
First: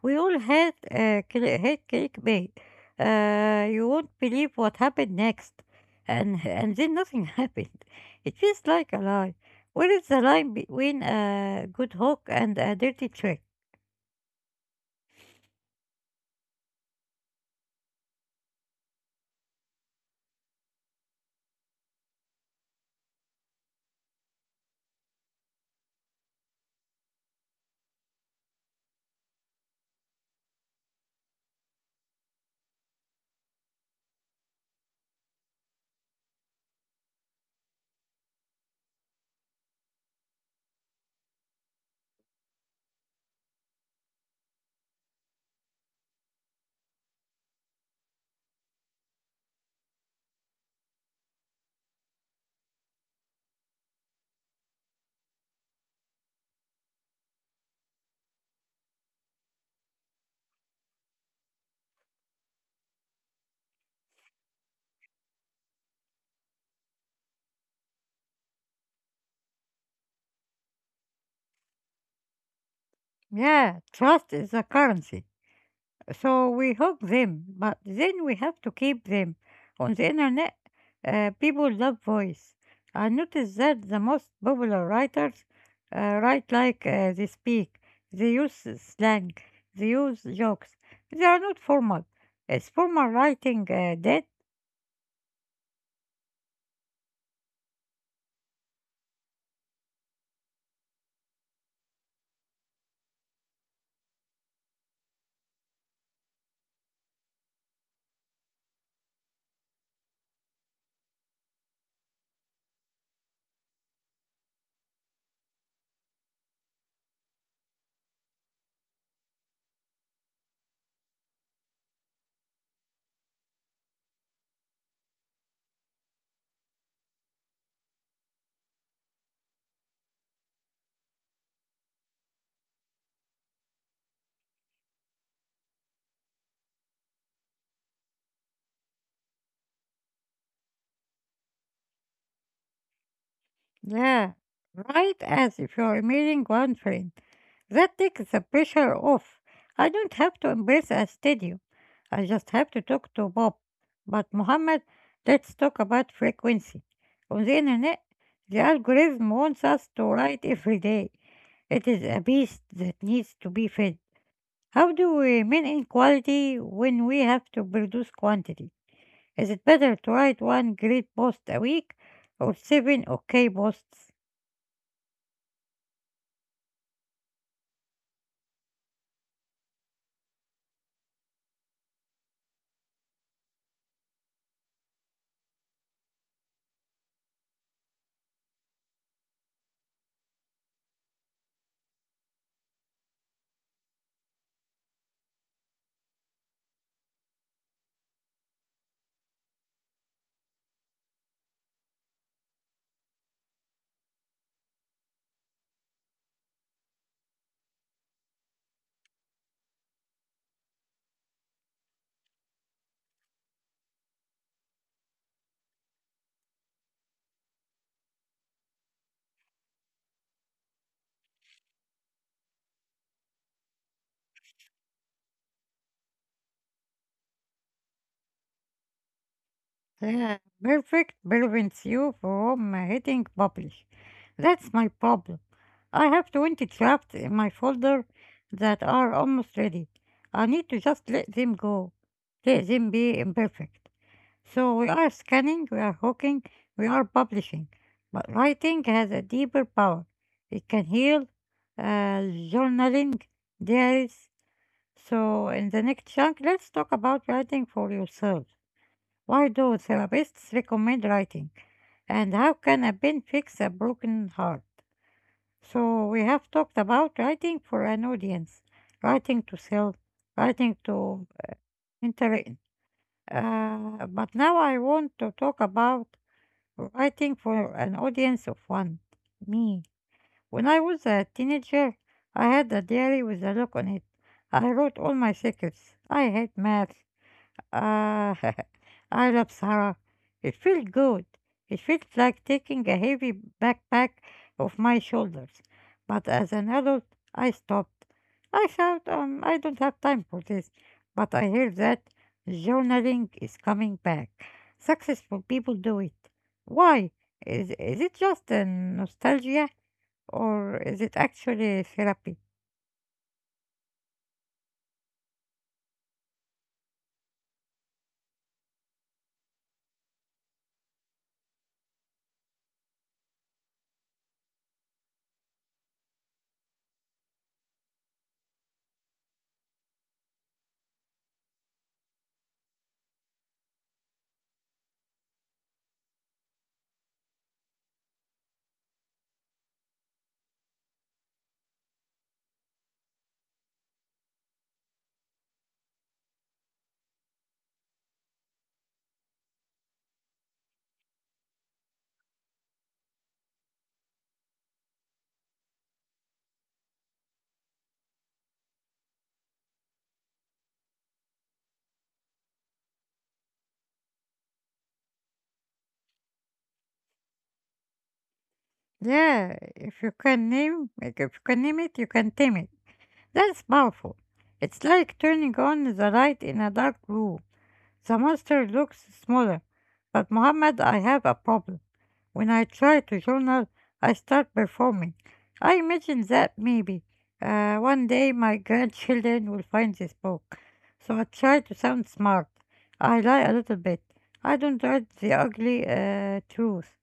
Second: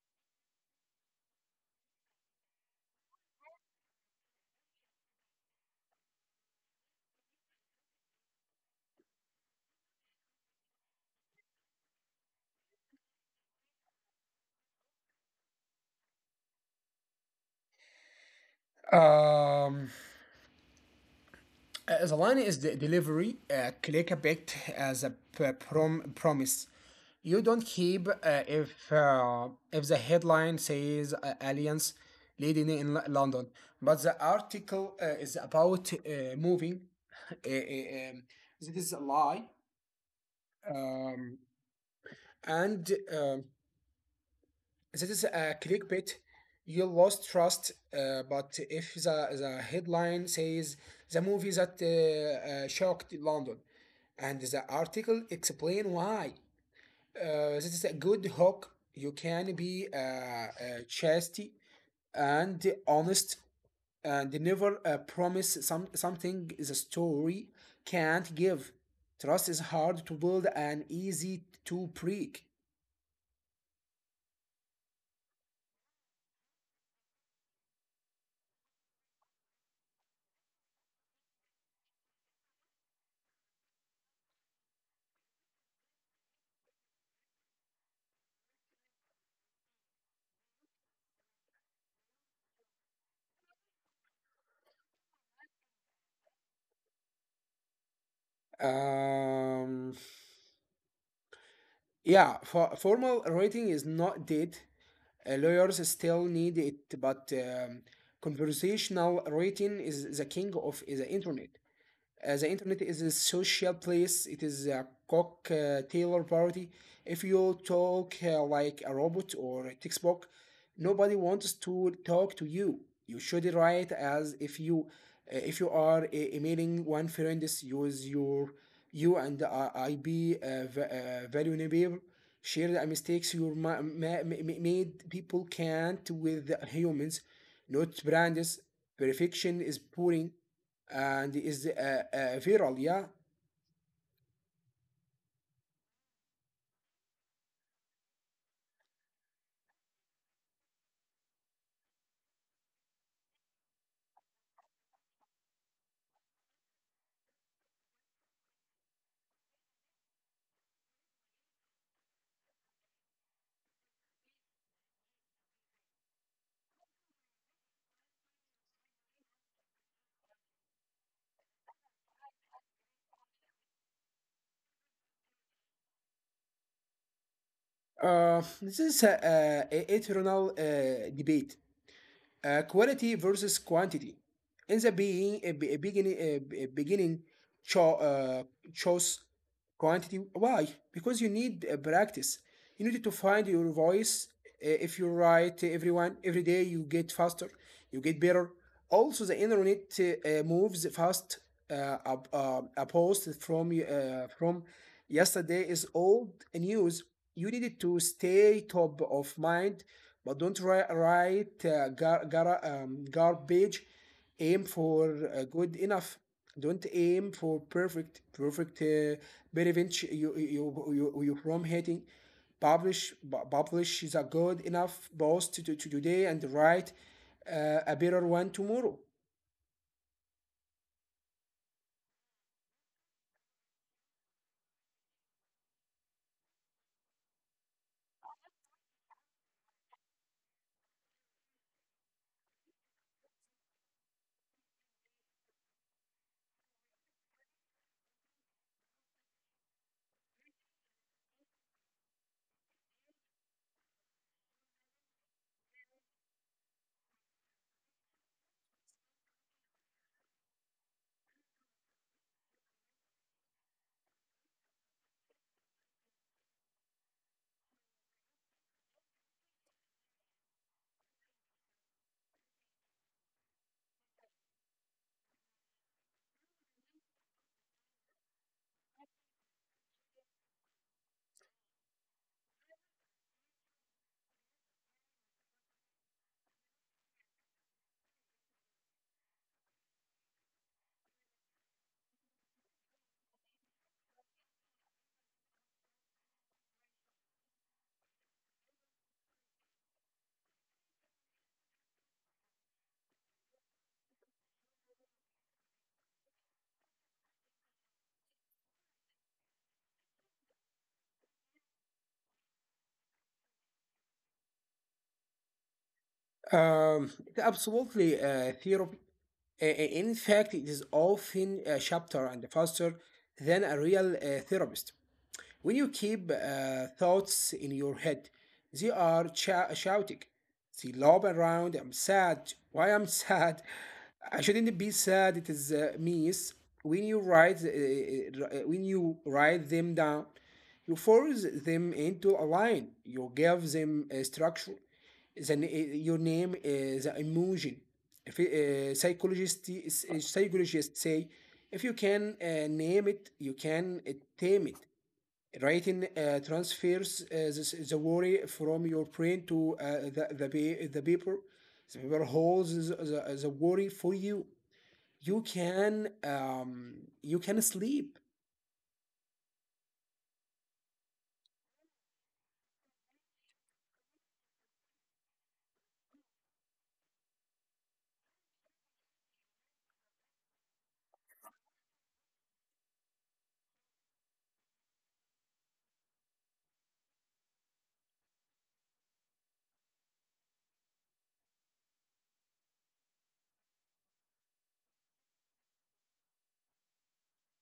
Speaker 1: We all hate, cli hate clickbait. You won't believe what happened next, and then nothing happened. It feels like a lie. Where is the line between a good hook and a dirty trick?
Speaker 2: Um, the line is the delivery. Click a bit as a promise. You don't keep if the headline says aliens leading in London, but the article is about moving. Uh, uh, um, this is a lie. Um, and um, this is a clickbait. You lost trust. But if the headline says the movie that shocked London, and the article explain why, this is a good hook. You can be chasty and honest, and never promise some something the story can't give. Trust is hard to build and easy to break.
Speaker 1: Yeah, trust is a currency. So we hook them, but then we have to keep them on the internet. People love voice. I noticed that the most popular writers write like they speak. They use slang. They use jokes. They are not formal. Is formal writing dead?
Speaker 2: Um, yeah, formal writing is not dead. Lawyers still need it, but conversational writing is the king of the internet. The internet is a social place. It is a cocktail party. If you talk like a robot or a textbook, nobody wants to talk to you. You should write as if you are emailing one friend. Just Use your you and uh, IB uh, v- uh, value. Share the mistakes you made. People can't with humans, not brands. Perfection is boring and is viral. Yeah,
Speaker 1: Yeah, write as if you are emailing one friend. That takes the pressure off. I don't have to embrace a stadium. I just have to talk to Bob. But Mohammed, let's talk about frequency. On the internet, the algorithm wants us to write every day. It is a beast that needs to be fed. How do we maintain quality when we have to produce quantity? Is it better to write one great post a week or seven okay posts?
Speaker 2: this is a eternal debate. Quality versus quantity. In the beginning, cho- uh, chose quantity. Why? Because you need practice. You need to find your voice. If you write everyone every day, you get faster, you get better. Also, the internet moves fast. A post from yesterday is old news. You need to stay top of mind, but don't write, write garbage. Aim for good enough. Don't aim for perfect. Perfect prevents you from hating publish. Publish is a good enough post to today and write a better one tomorrow.
Speaker 1: Yeah, perfect prevents you from hitting publish. That's my problem. I have 20 drafts in my folder that are almost ready. I need to just let them go. Let them be imperfect. So we are scanning, we are hooking, we are publishing. But writing has a deeper power. It can heal, uh, journaling, diaries. So in the next chunk, let's talk about writing for yourself. Why do therapists recommend writing? And how can a pen fix a broken heart? So, we have talked about writing for an audience, writing to sell, writing to entertain. But now I want to talk about writing for an audience of one, me. When I was a teenager, I had a diary with a lock on it. I wrote all my secrets. I hate math. Ah, I love Sahara. It felt good. It felt like taking a heavy backpack off my shoulders. But as an adult, I stopped. I thought, I don't have time for this. But I hear that journaling is coming back. Successful people do it. Why? Is it just a nostalgia or is it actually therapy?
Speaker 2: Um, Absolutely, theory. In fact, it is often sharper and faster than a real therapist. When you keep thoughts in your head, they are shouting. They lob around. I'm sad. Why I'm sad? I shouldn't be sad. It is means when you write them down, you force them into a line. You give them a structure. Then your name is an emotion. If psychologist Psychologists say if you can name it, you can tame it. Writing transfers the worry from your brain to the paper. The paper holds the worry for you. You can um, you can sleep.
Speaker 1: Yeah, if you can name, if you can name it, you can tame it. That's powerful. It's like turning on the light in a dark room. The monster looks smaller. But Muhammad, I have a problem. When I try to journal, I start performing. I imagine that maybe one day my grandchildren will find this book. So I try to sound smart. I lie a little bit. I don't write the ugly truth.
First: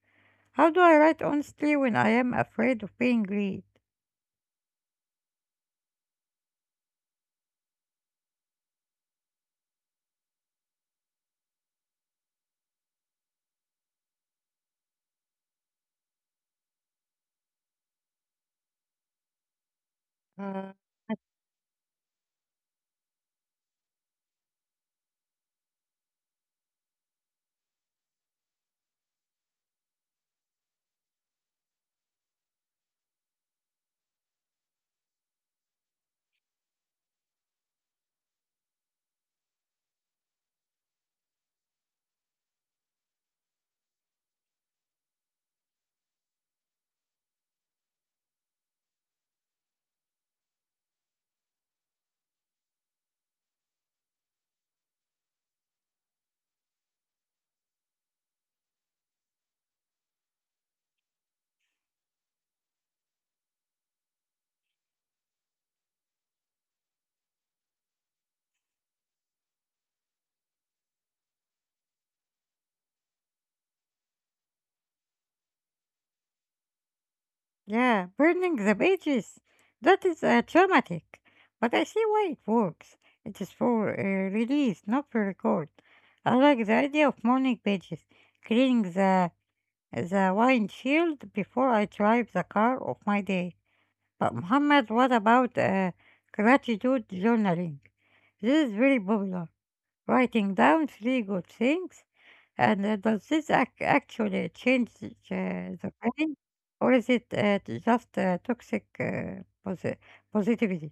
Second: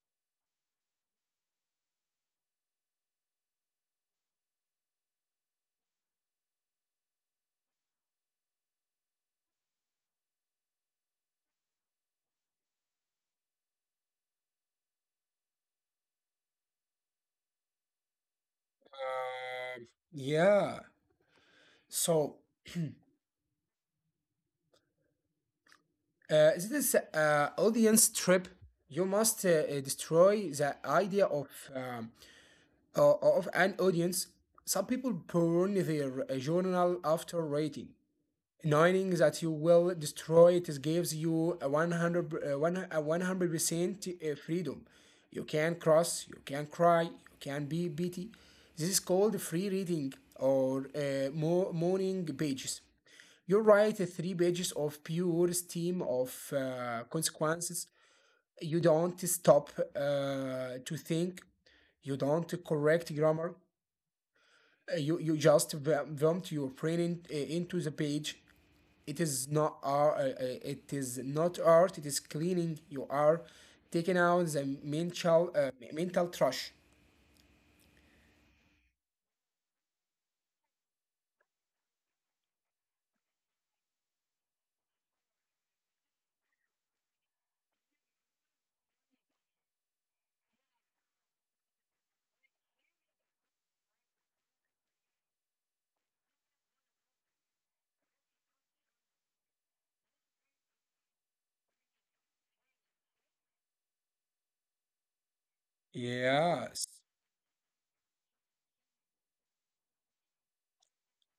Speaker 1: How do I write honestly when I am afraid of being read?
Speaker 2: Um,
Speaker 1: Uh,
Speaker 2: yeah. So this is audience trip. You must destroy the idea of um, of an audience. Some people burn their journal after writing. Knowing that you will destroy it gives you a 100 uh, a 100% freedom. You can cross, you can cry, you can be pity. This is called free reading or morning pages. You write three pages of pure steam of consequences. You don't stop to think, you don't correct grammar. You just vomit your brain into the page. It is not art. It is not art. It is cleaning. You are taking out the mental trash.
Speaker 1: Yeah, burning the pages. That is traumatic. But I see why it works. It is for release, not for record. I like the idea of morning pages, cleaning the windshield before I drive the car of my day. But Muhammad, what about gratitude journaling? This is very popular. Writing down three good things, and does this ac actually change the brain,
Speaker 2: Yes.
Speaker 1: or is it just toxic positivity?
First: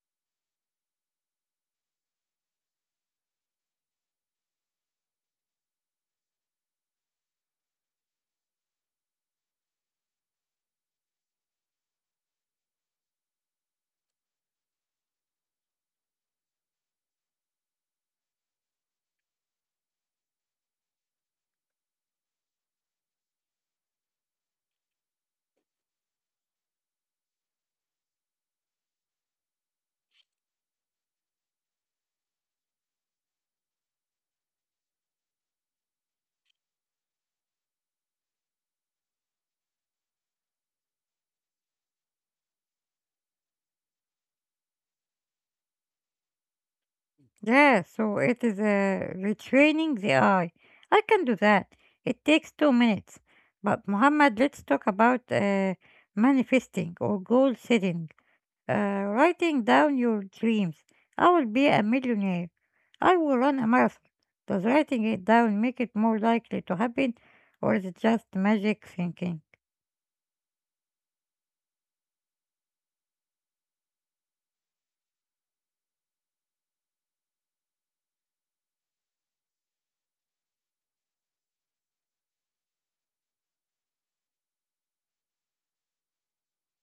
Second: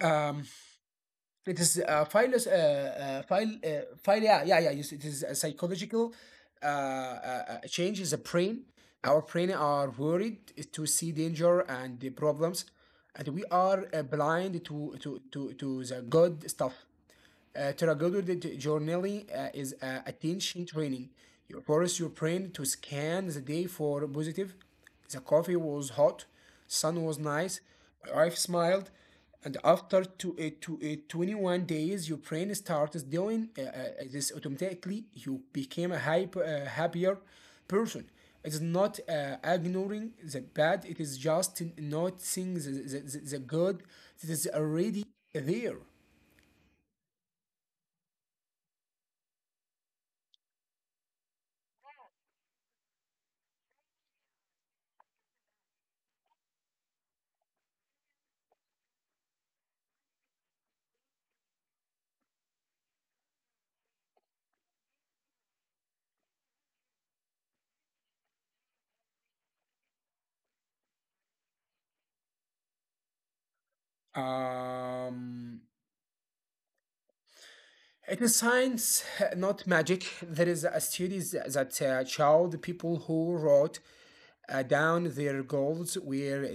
Speaker 2: Um, it is philos phil phil yeah yeah yeah. yes, It is a psychological uh, uh, change. Is a brain. Our brain are worried to see danger and the problems, and we are blind to the good stuff. Terragoda journaling is attention training. You force your brain to scan the day for positive. The coffee was hot, sun was nice, my wife smiled, and after 21 days, your brain starts doing this automatically. You became a happier person. It's not ignoring the bad, it is just noticing the good that is already there.
Speaker 1: Yeah, so it is retraining the eye. I can do that. It takes 2 minutes. But Muhammad, let's talk about manifesting or goal setting. uh, Writing down your dreams. I will be a millionaire. I will run a marathon. Does writing it down make it more likely to happen, or is it just magic thinking?
Speaker 2: Um, it is science, not magic. There is a studies that showed people who wrote down their goals were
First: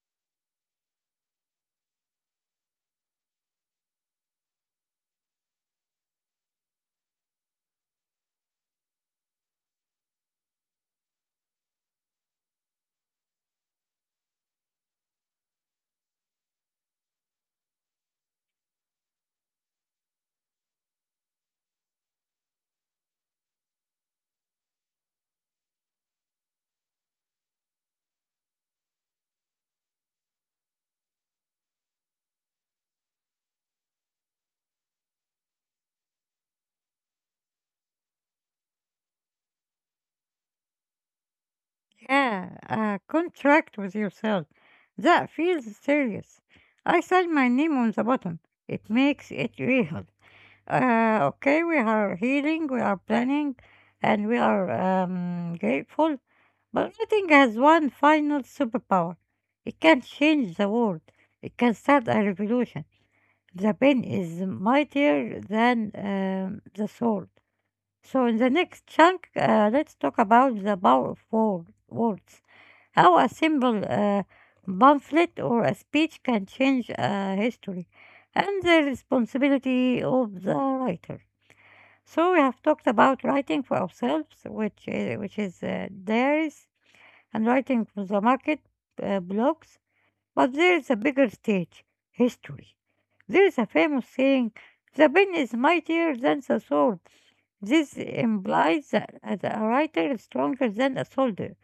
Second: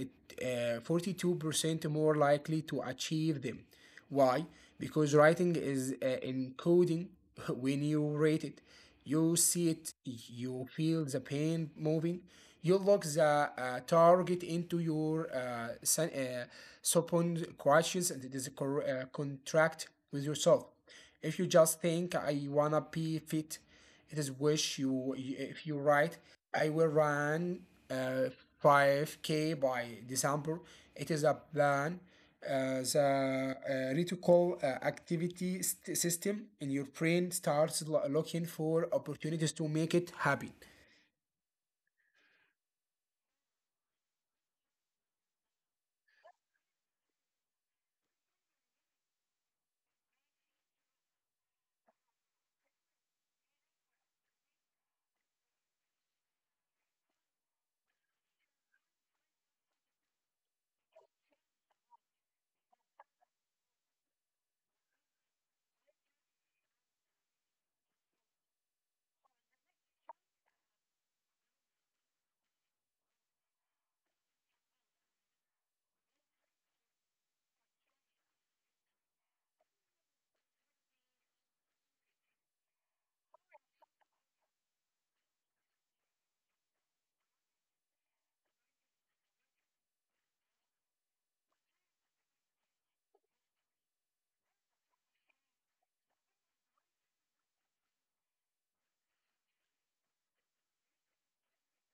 Speaker 2: 42% more likely to achieve them. Why? Because writing is encoding. When you read it, you see it, you feel the pain moving, you lock the target into your subconscious, and it is a contract with yourself. If you just think I wanna be fit, it is wish. You If you write I will run uh, 5K by December. It is a plan. The reticle activity system in your brain starts looking for opportunities to make it happen.
Speaker 1: Yeah, a contract with yourself. That feels serious. I sign my name on the bottom. It makes it real. Okay, we are healing, we are planning, and we are grateful. But writing has one final superpower. It can change the world. It can start a revolution. The pen is mightier than the sword. So in the next chunk, let's talk about the power of words. How a simple pamphlet or a speech can change history, and the responsibility of the writer. So we have talked about writing for ourselves, which is theirs, and writing for the market, blogs, but there is a bigger stage: history. There is a famous saying, the pen is mightier than the sword. This implies that a writer is stronger than a soldier.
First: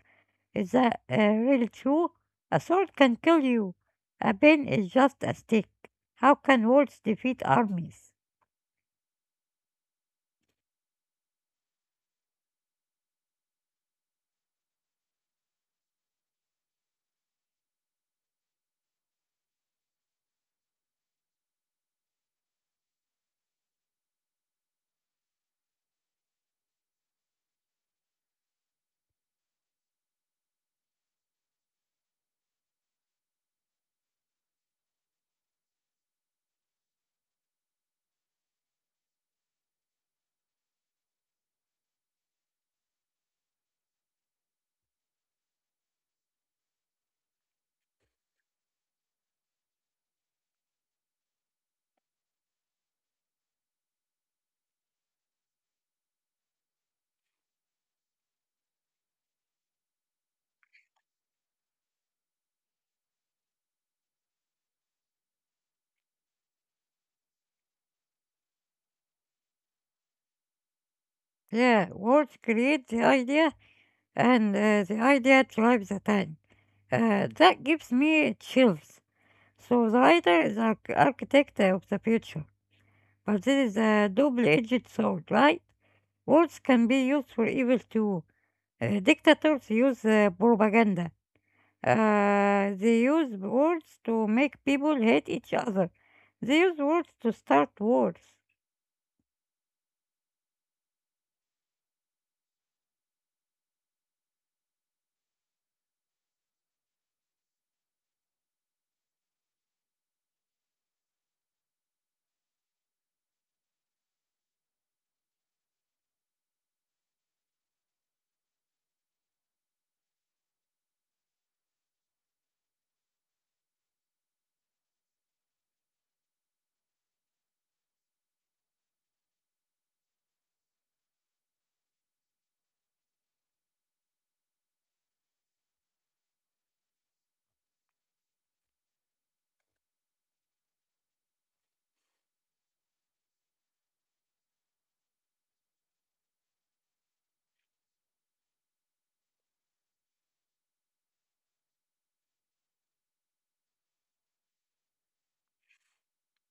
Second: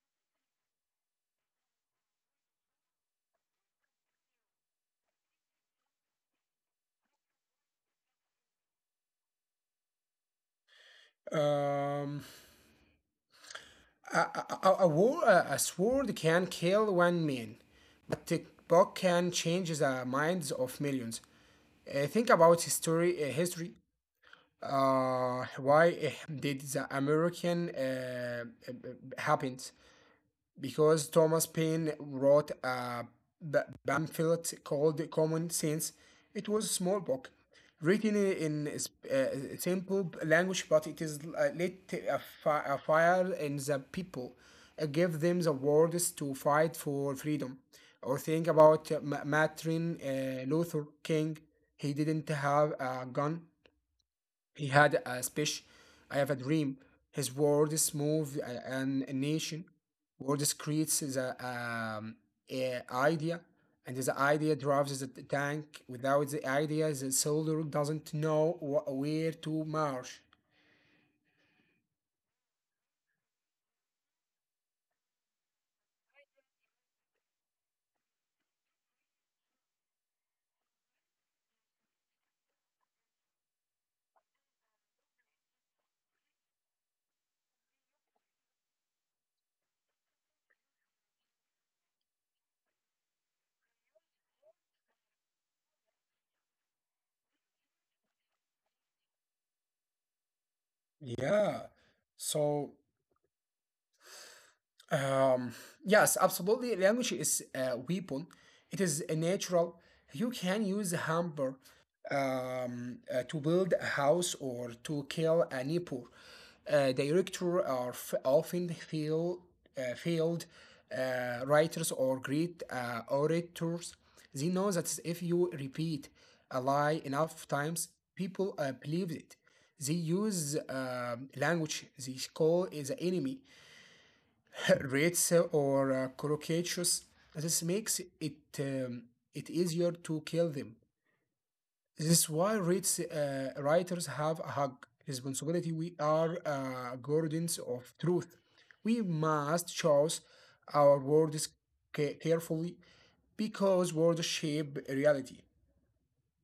Speaker 1: Is that really true? A sword can kill you. A pen is just a stick. How can words defeat armies?
Speaker 2: Um, a sword can kill one man, but a book can change the minds of millions. Think about history. Why did the American happened? Because Thomas Paine wrote a b- pamphlet called Common Sense. It was a small book written in simple language, but it is lit a fire in the people, give them the words to fight for freedom. Or think about Martin Luther King. He didn't have a gun, he had a speech. I have a dream. His words move a nation. Words creates the a idea, and the idea drives the tank. Without the idea, the soldier doesn't know where to march.
Speaker 1: Yeah, words create the idea, and the idea drives the tank. That gives me chills. So the writer is an architect of the future, but this is a double-edged sword, right? Words can be used for evil too. Dictators use propaganda. They use words to make people hate each other. They use words to start wars.
Speaker 2: Yeah. So Um, yes, absolutely. Language is a weapon. It is a natural. You can use a hammer to build a house or to kill a neighbor. Directors are often failed writers or great orators. They know that if you repeat a lie enough times, people believe it. They use language they call is the enemy rates or crocuses. This makes it it easier to kill them. This is why rates writers have a hug responsibility. We are guardians of truth. We must choose our words carefully because words shape reality.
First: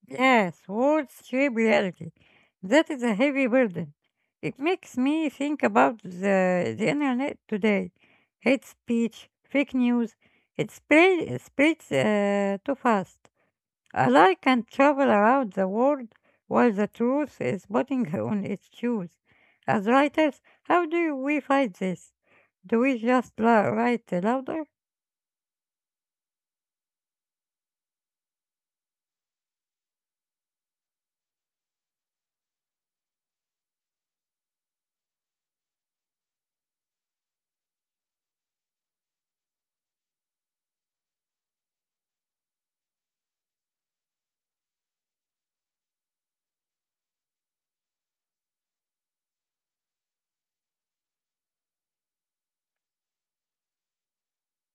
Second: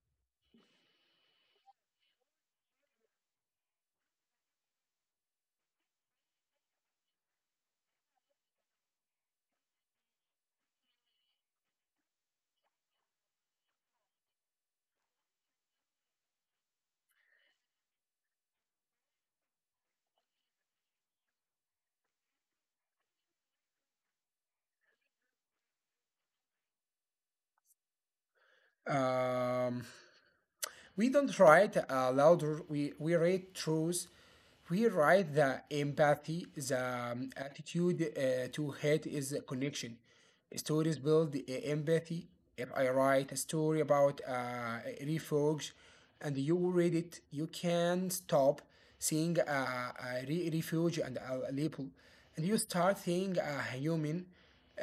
Speaker 1: Yes, words shape reality. That is a heavy burden. It makes me think about the internet today. Hate speech, fake news, spreads too fast. A lie can travel around the world while the truth is putting on its shoes. As writers, how do we fight this? Do we just write louder?
Speaker 2: Um, We don't write aloud, we read truth. We write the empathy, the attitude to hate is a connection. Stories build empathy. If I write a story about a refuge and you read it, you can stop seeing refuge and a label. And you start seeing a human,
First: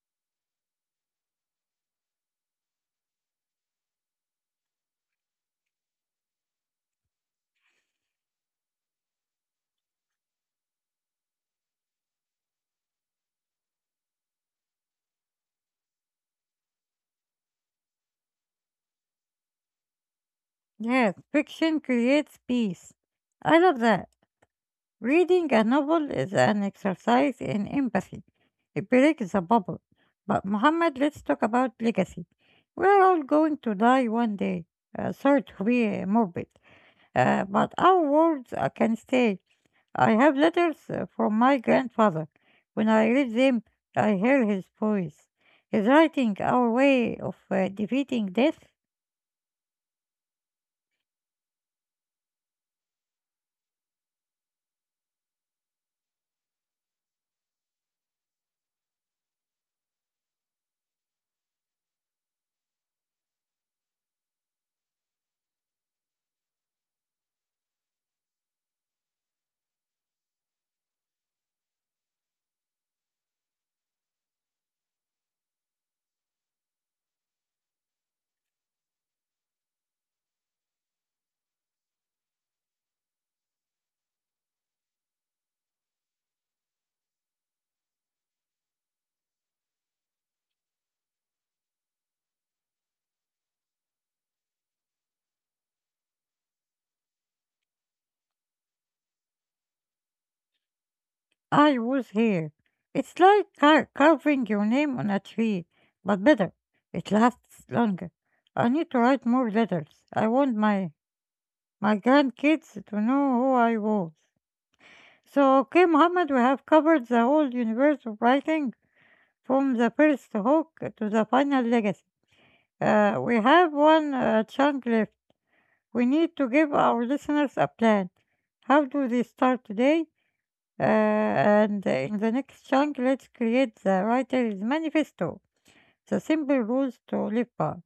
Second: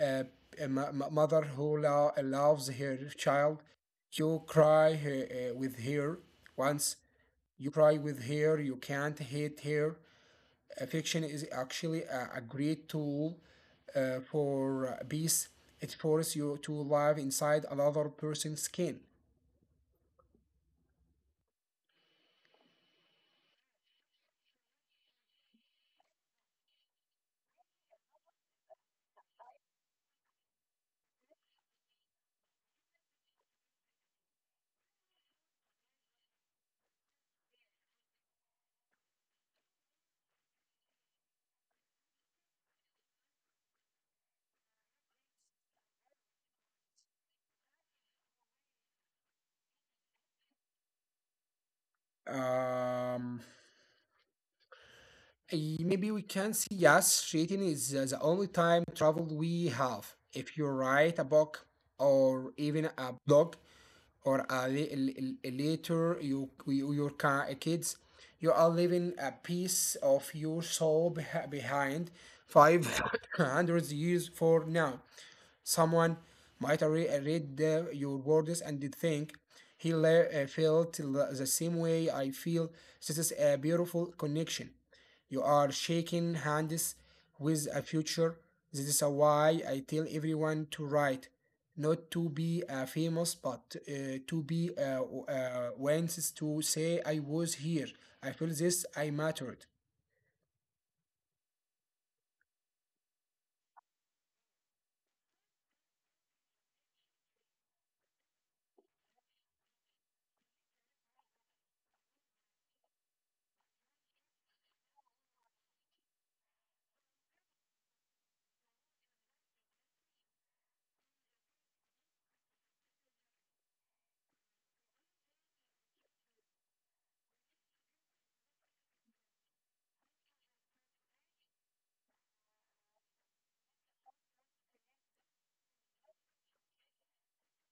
Speaker 2: uh, a mother who loves her child, you cry with her once. You cry with her. You can't hate her. Affection is actually a great tool for peace. It forces you to live inside another person's skin.
Speaker 1: Yes, fiction creates peace. I love that. Reading a novel is an exercise in empathy. It breaks the bubble. But Muhammad, let's talk about legacy. We're all going to die one day. Sorry to be morbid, but our words can stay. I have letters from my grandfather. When I read them, I hear his voice. He's writing our way of defeating death.
Speaker 2: Um, Maybe we can see yes, cheating is the only time travel we have. If you write a book or even a blog, or later your kids, you are leaving a piece of your soul behind 500 years for now. Someone might read your words and did think he felt the same way I feel. This is a beautiful connection. You are shaking hands with a future. This is why I tell everyone to write, not to be famous, but to be wants to say I was here. I feel this. I mattered.
Speaker 1: I was here. It's like carving your name on a tree, but better. It lasts longer. I need to write more letters. I want my grandkids to know who I was. So, okay, Muhammad, we have covered the whole universe of writing, from the first hook to the final legacy. We have one chunk left. We need to give our listeners a plan. How do they start today? And in the next chunk, let's create the writer's manifesto, the simple rules to live by.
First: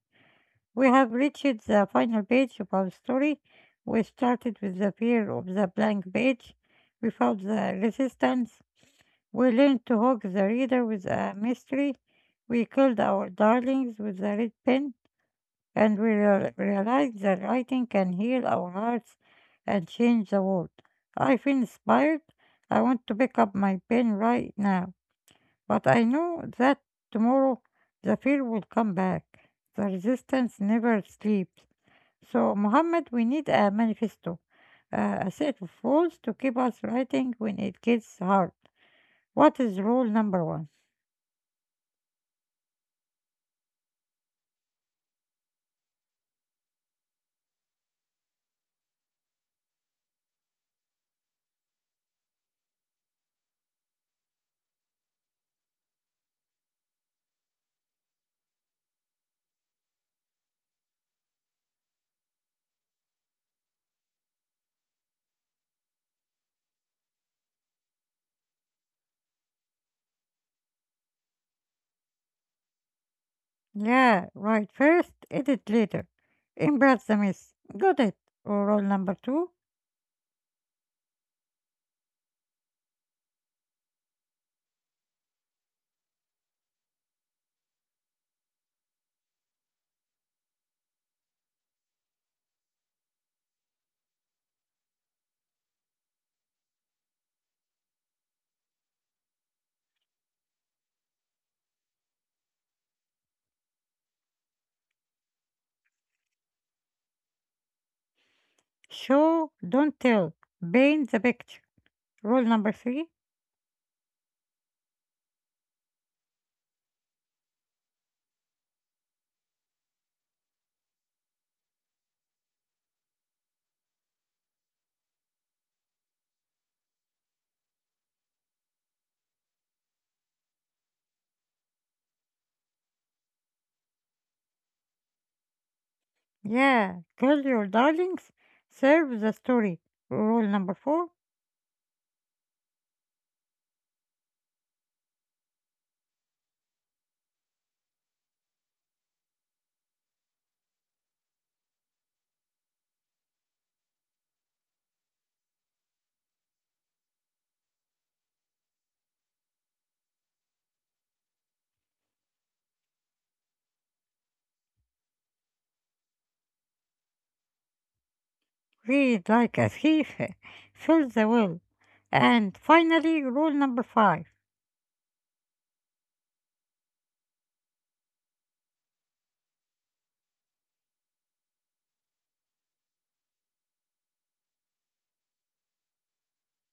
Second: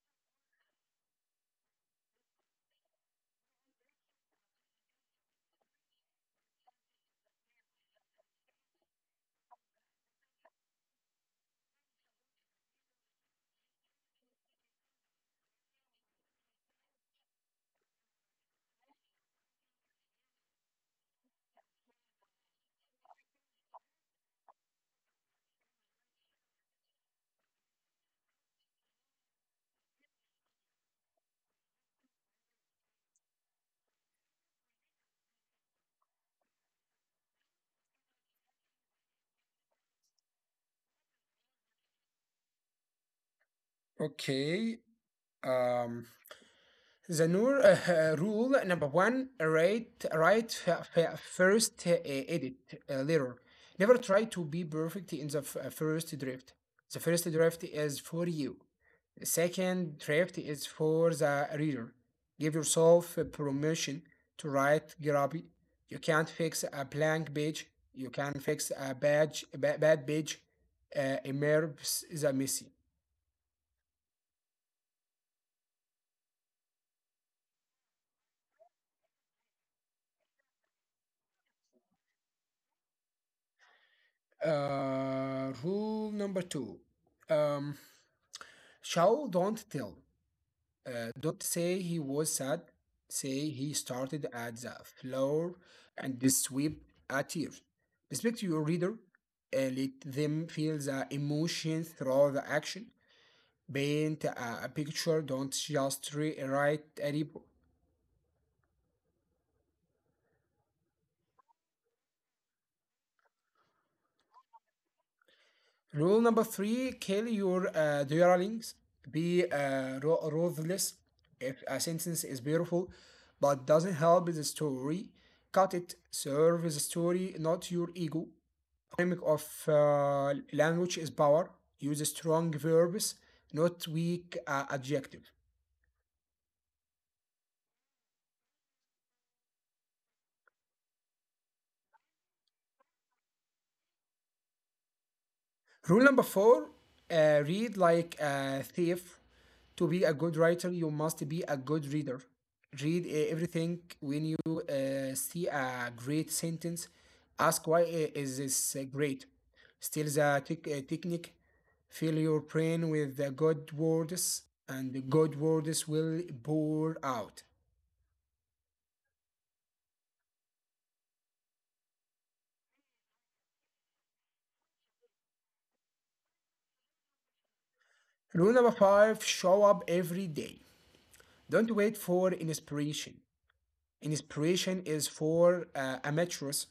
Speaker 1: We have reached the final page of our story. We started with the fear of the blank page. We fought the resistance. We learned to hook the reader with a mystery. We killed our darlings with a red pen, and we realize that writing can heal our hearts and change the world. I feel inspired. I want to pick up my pen right now, but I know that tomorrow the fear will come back. The resistance never sleeps. So, Muhammad, we need a manifesto, a set of rules to keep us writing when it gets hard. What is rule number one?
Speaker 2: Okay. Um. The Noor rule number one: write, write first, edit later. Never try to be perfect in the first draft. The first draft is for you. The second draft is for the reader. Give yourself a permission to write grubby. You can't fix a blank page. You can fix a bad page. Immerse the messy.
Speaker 1: Yeah, write first, edit later. Embrace the mess. Got it. Rule number two?
Speaker 2: Rule number two. Um, Shall don't tell. Don't say he was sad. Say he started at the floor and swept a tear. Respect your reader. Let them feel the emotion through the action. Paint a picture. Don't just write a report.
Speaker 1: Show, don't tell. Paint the picture. Rule number three.
Speaker 2: Rule number three, kill your dearlings. Be ruthless. If a sentence is beautiful but doesn't help the story, cut it. Serve the story, not your ego. Dynamic of language is power. Use strong verbs, not weak adjective.
Speaker 1: Yeah, kill your darlings. Serve the story. Rule number four.
Speaker 2: Rule number four, read like a thief. To be a good writer, you must be a good reader. Read everything when you see a great sentence. Ask why is this great? Steal the technique. Fill your brain with the good words, and the good words will pour out.
Speaker 1: Read like a thief. Fill the will. And finally, rule number five.
Speaker 2: Rule number five, show up every day. Don't wait for inspiration. Inspiration is for amateurs,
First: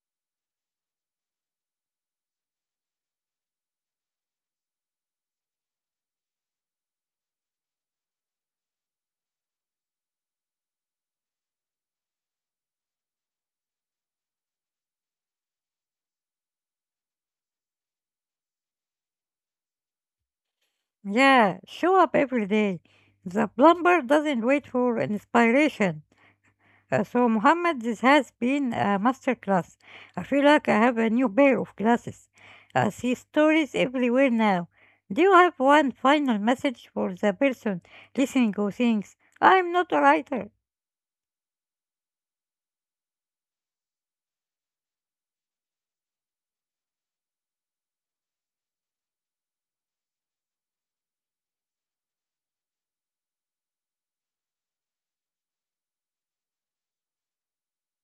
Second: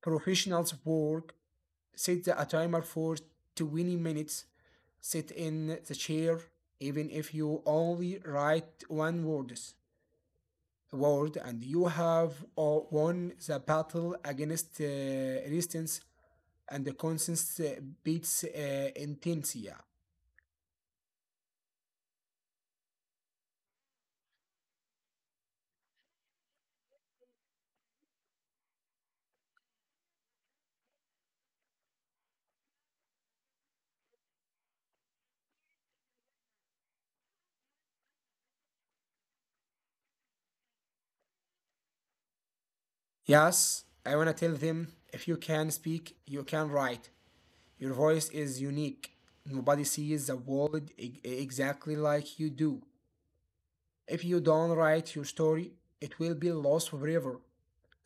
Speaker 2: professionals' work, set a timer for 20 minutes. Sit in the chair, even if you only write word and you have won the battle against resistance and the constant beats intensia.
Speaker 1: Yeah, show up every day. The plumber doesn't wait for inspiration. So Muhammad, this has been a masterclass. I feel like I have a new pair of glasses. I see stories everywhere now. Do you have one final message for the person listening who thinks, I'm not a writer?
Speaker 2: Yes, I want to tell them if you can speak, you can write. Your voice is unique. Nobody sees the world exactly like you do. If you don't write your story, it will be lost forever.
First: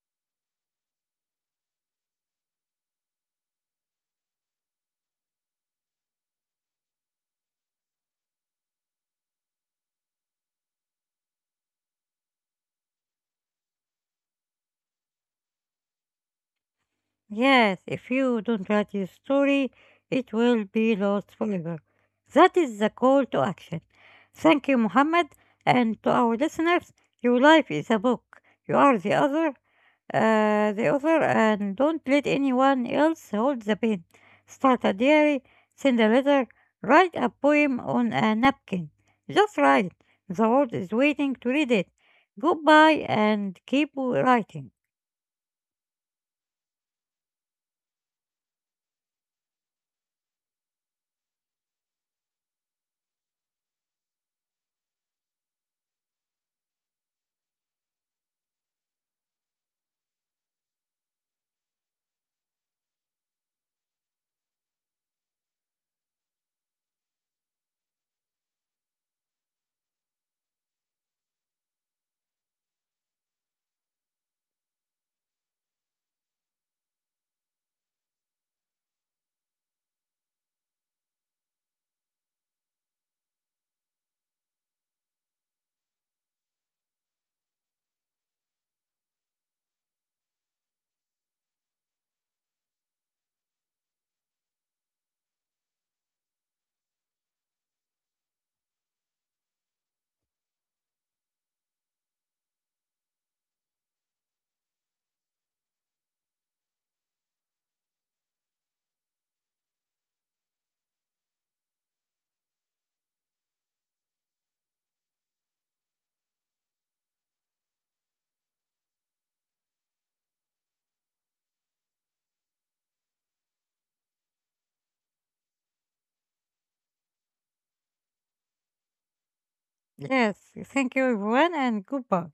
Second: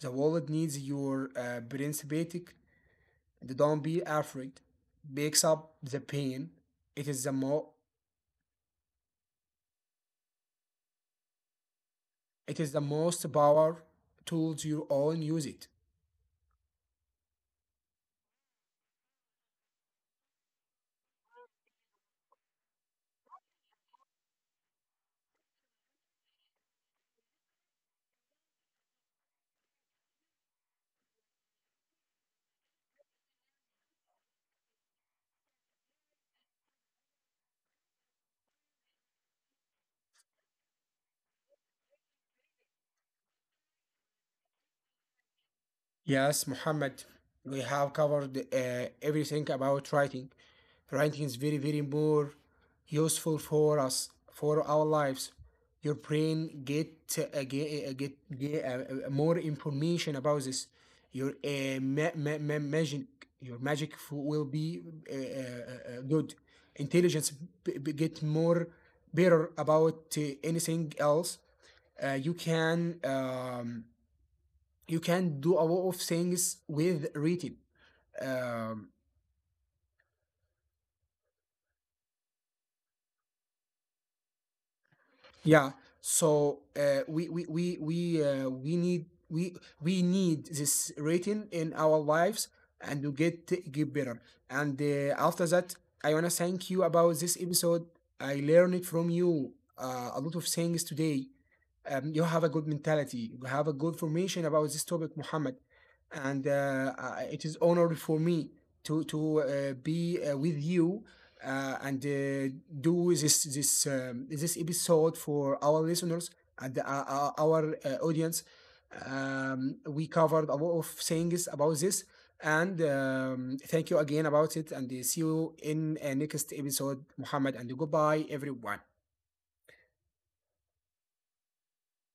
Speaker 2: The world needs your principatic and don't be afraid. Picks up the pain. It is the it is the most power tools you own use it.
Speaker 1: Yes, if you don't write your story, it will be lost forever. That is the call to action. Thank you, Muhammad, and to our listeners, your life is a book. You are the author, the offer, and don't let anyone else hold the pen. Start a diary, send a letter, write a poem on a napkin. Just write. The world is waiting to read it. Goodbye and keep writing.
Speaker 2: Yes, Muhammad, we have covered everything about writing. Writing is very more useful for us, for our lives. Your brain get more information about this. Your your magic will be good. Intelligence get more better about anything else. You can. You can do a lot of things with rated. Um, yeah. So we need this rating in our lives and to get better. And after that, I wanna thank you about this episode. I learned from you a lot of things today. You have a good mentality, you have a good information about this topic, Muhammad. And it is honor for me to be with you and do this this episode for our listeners and our audience. We covered a lot of things about this, and thank you again about it. And see you in next episode, Muhammad. And goodbye, everyone.
Speaker 1: Yes, thank you everyone and goodbye.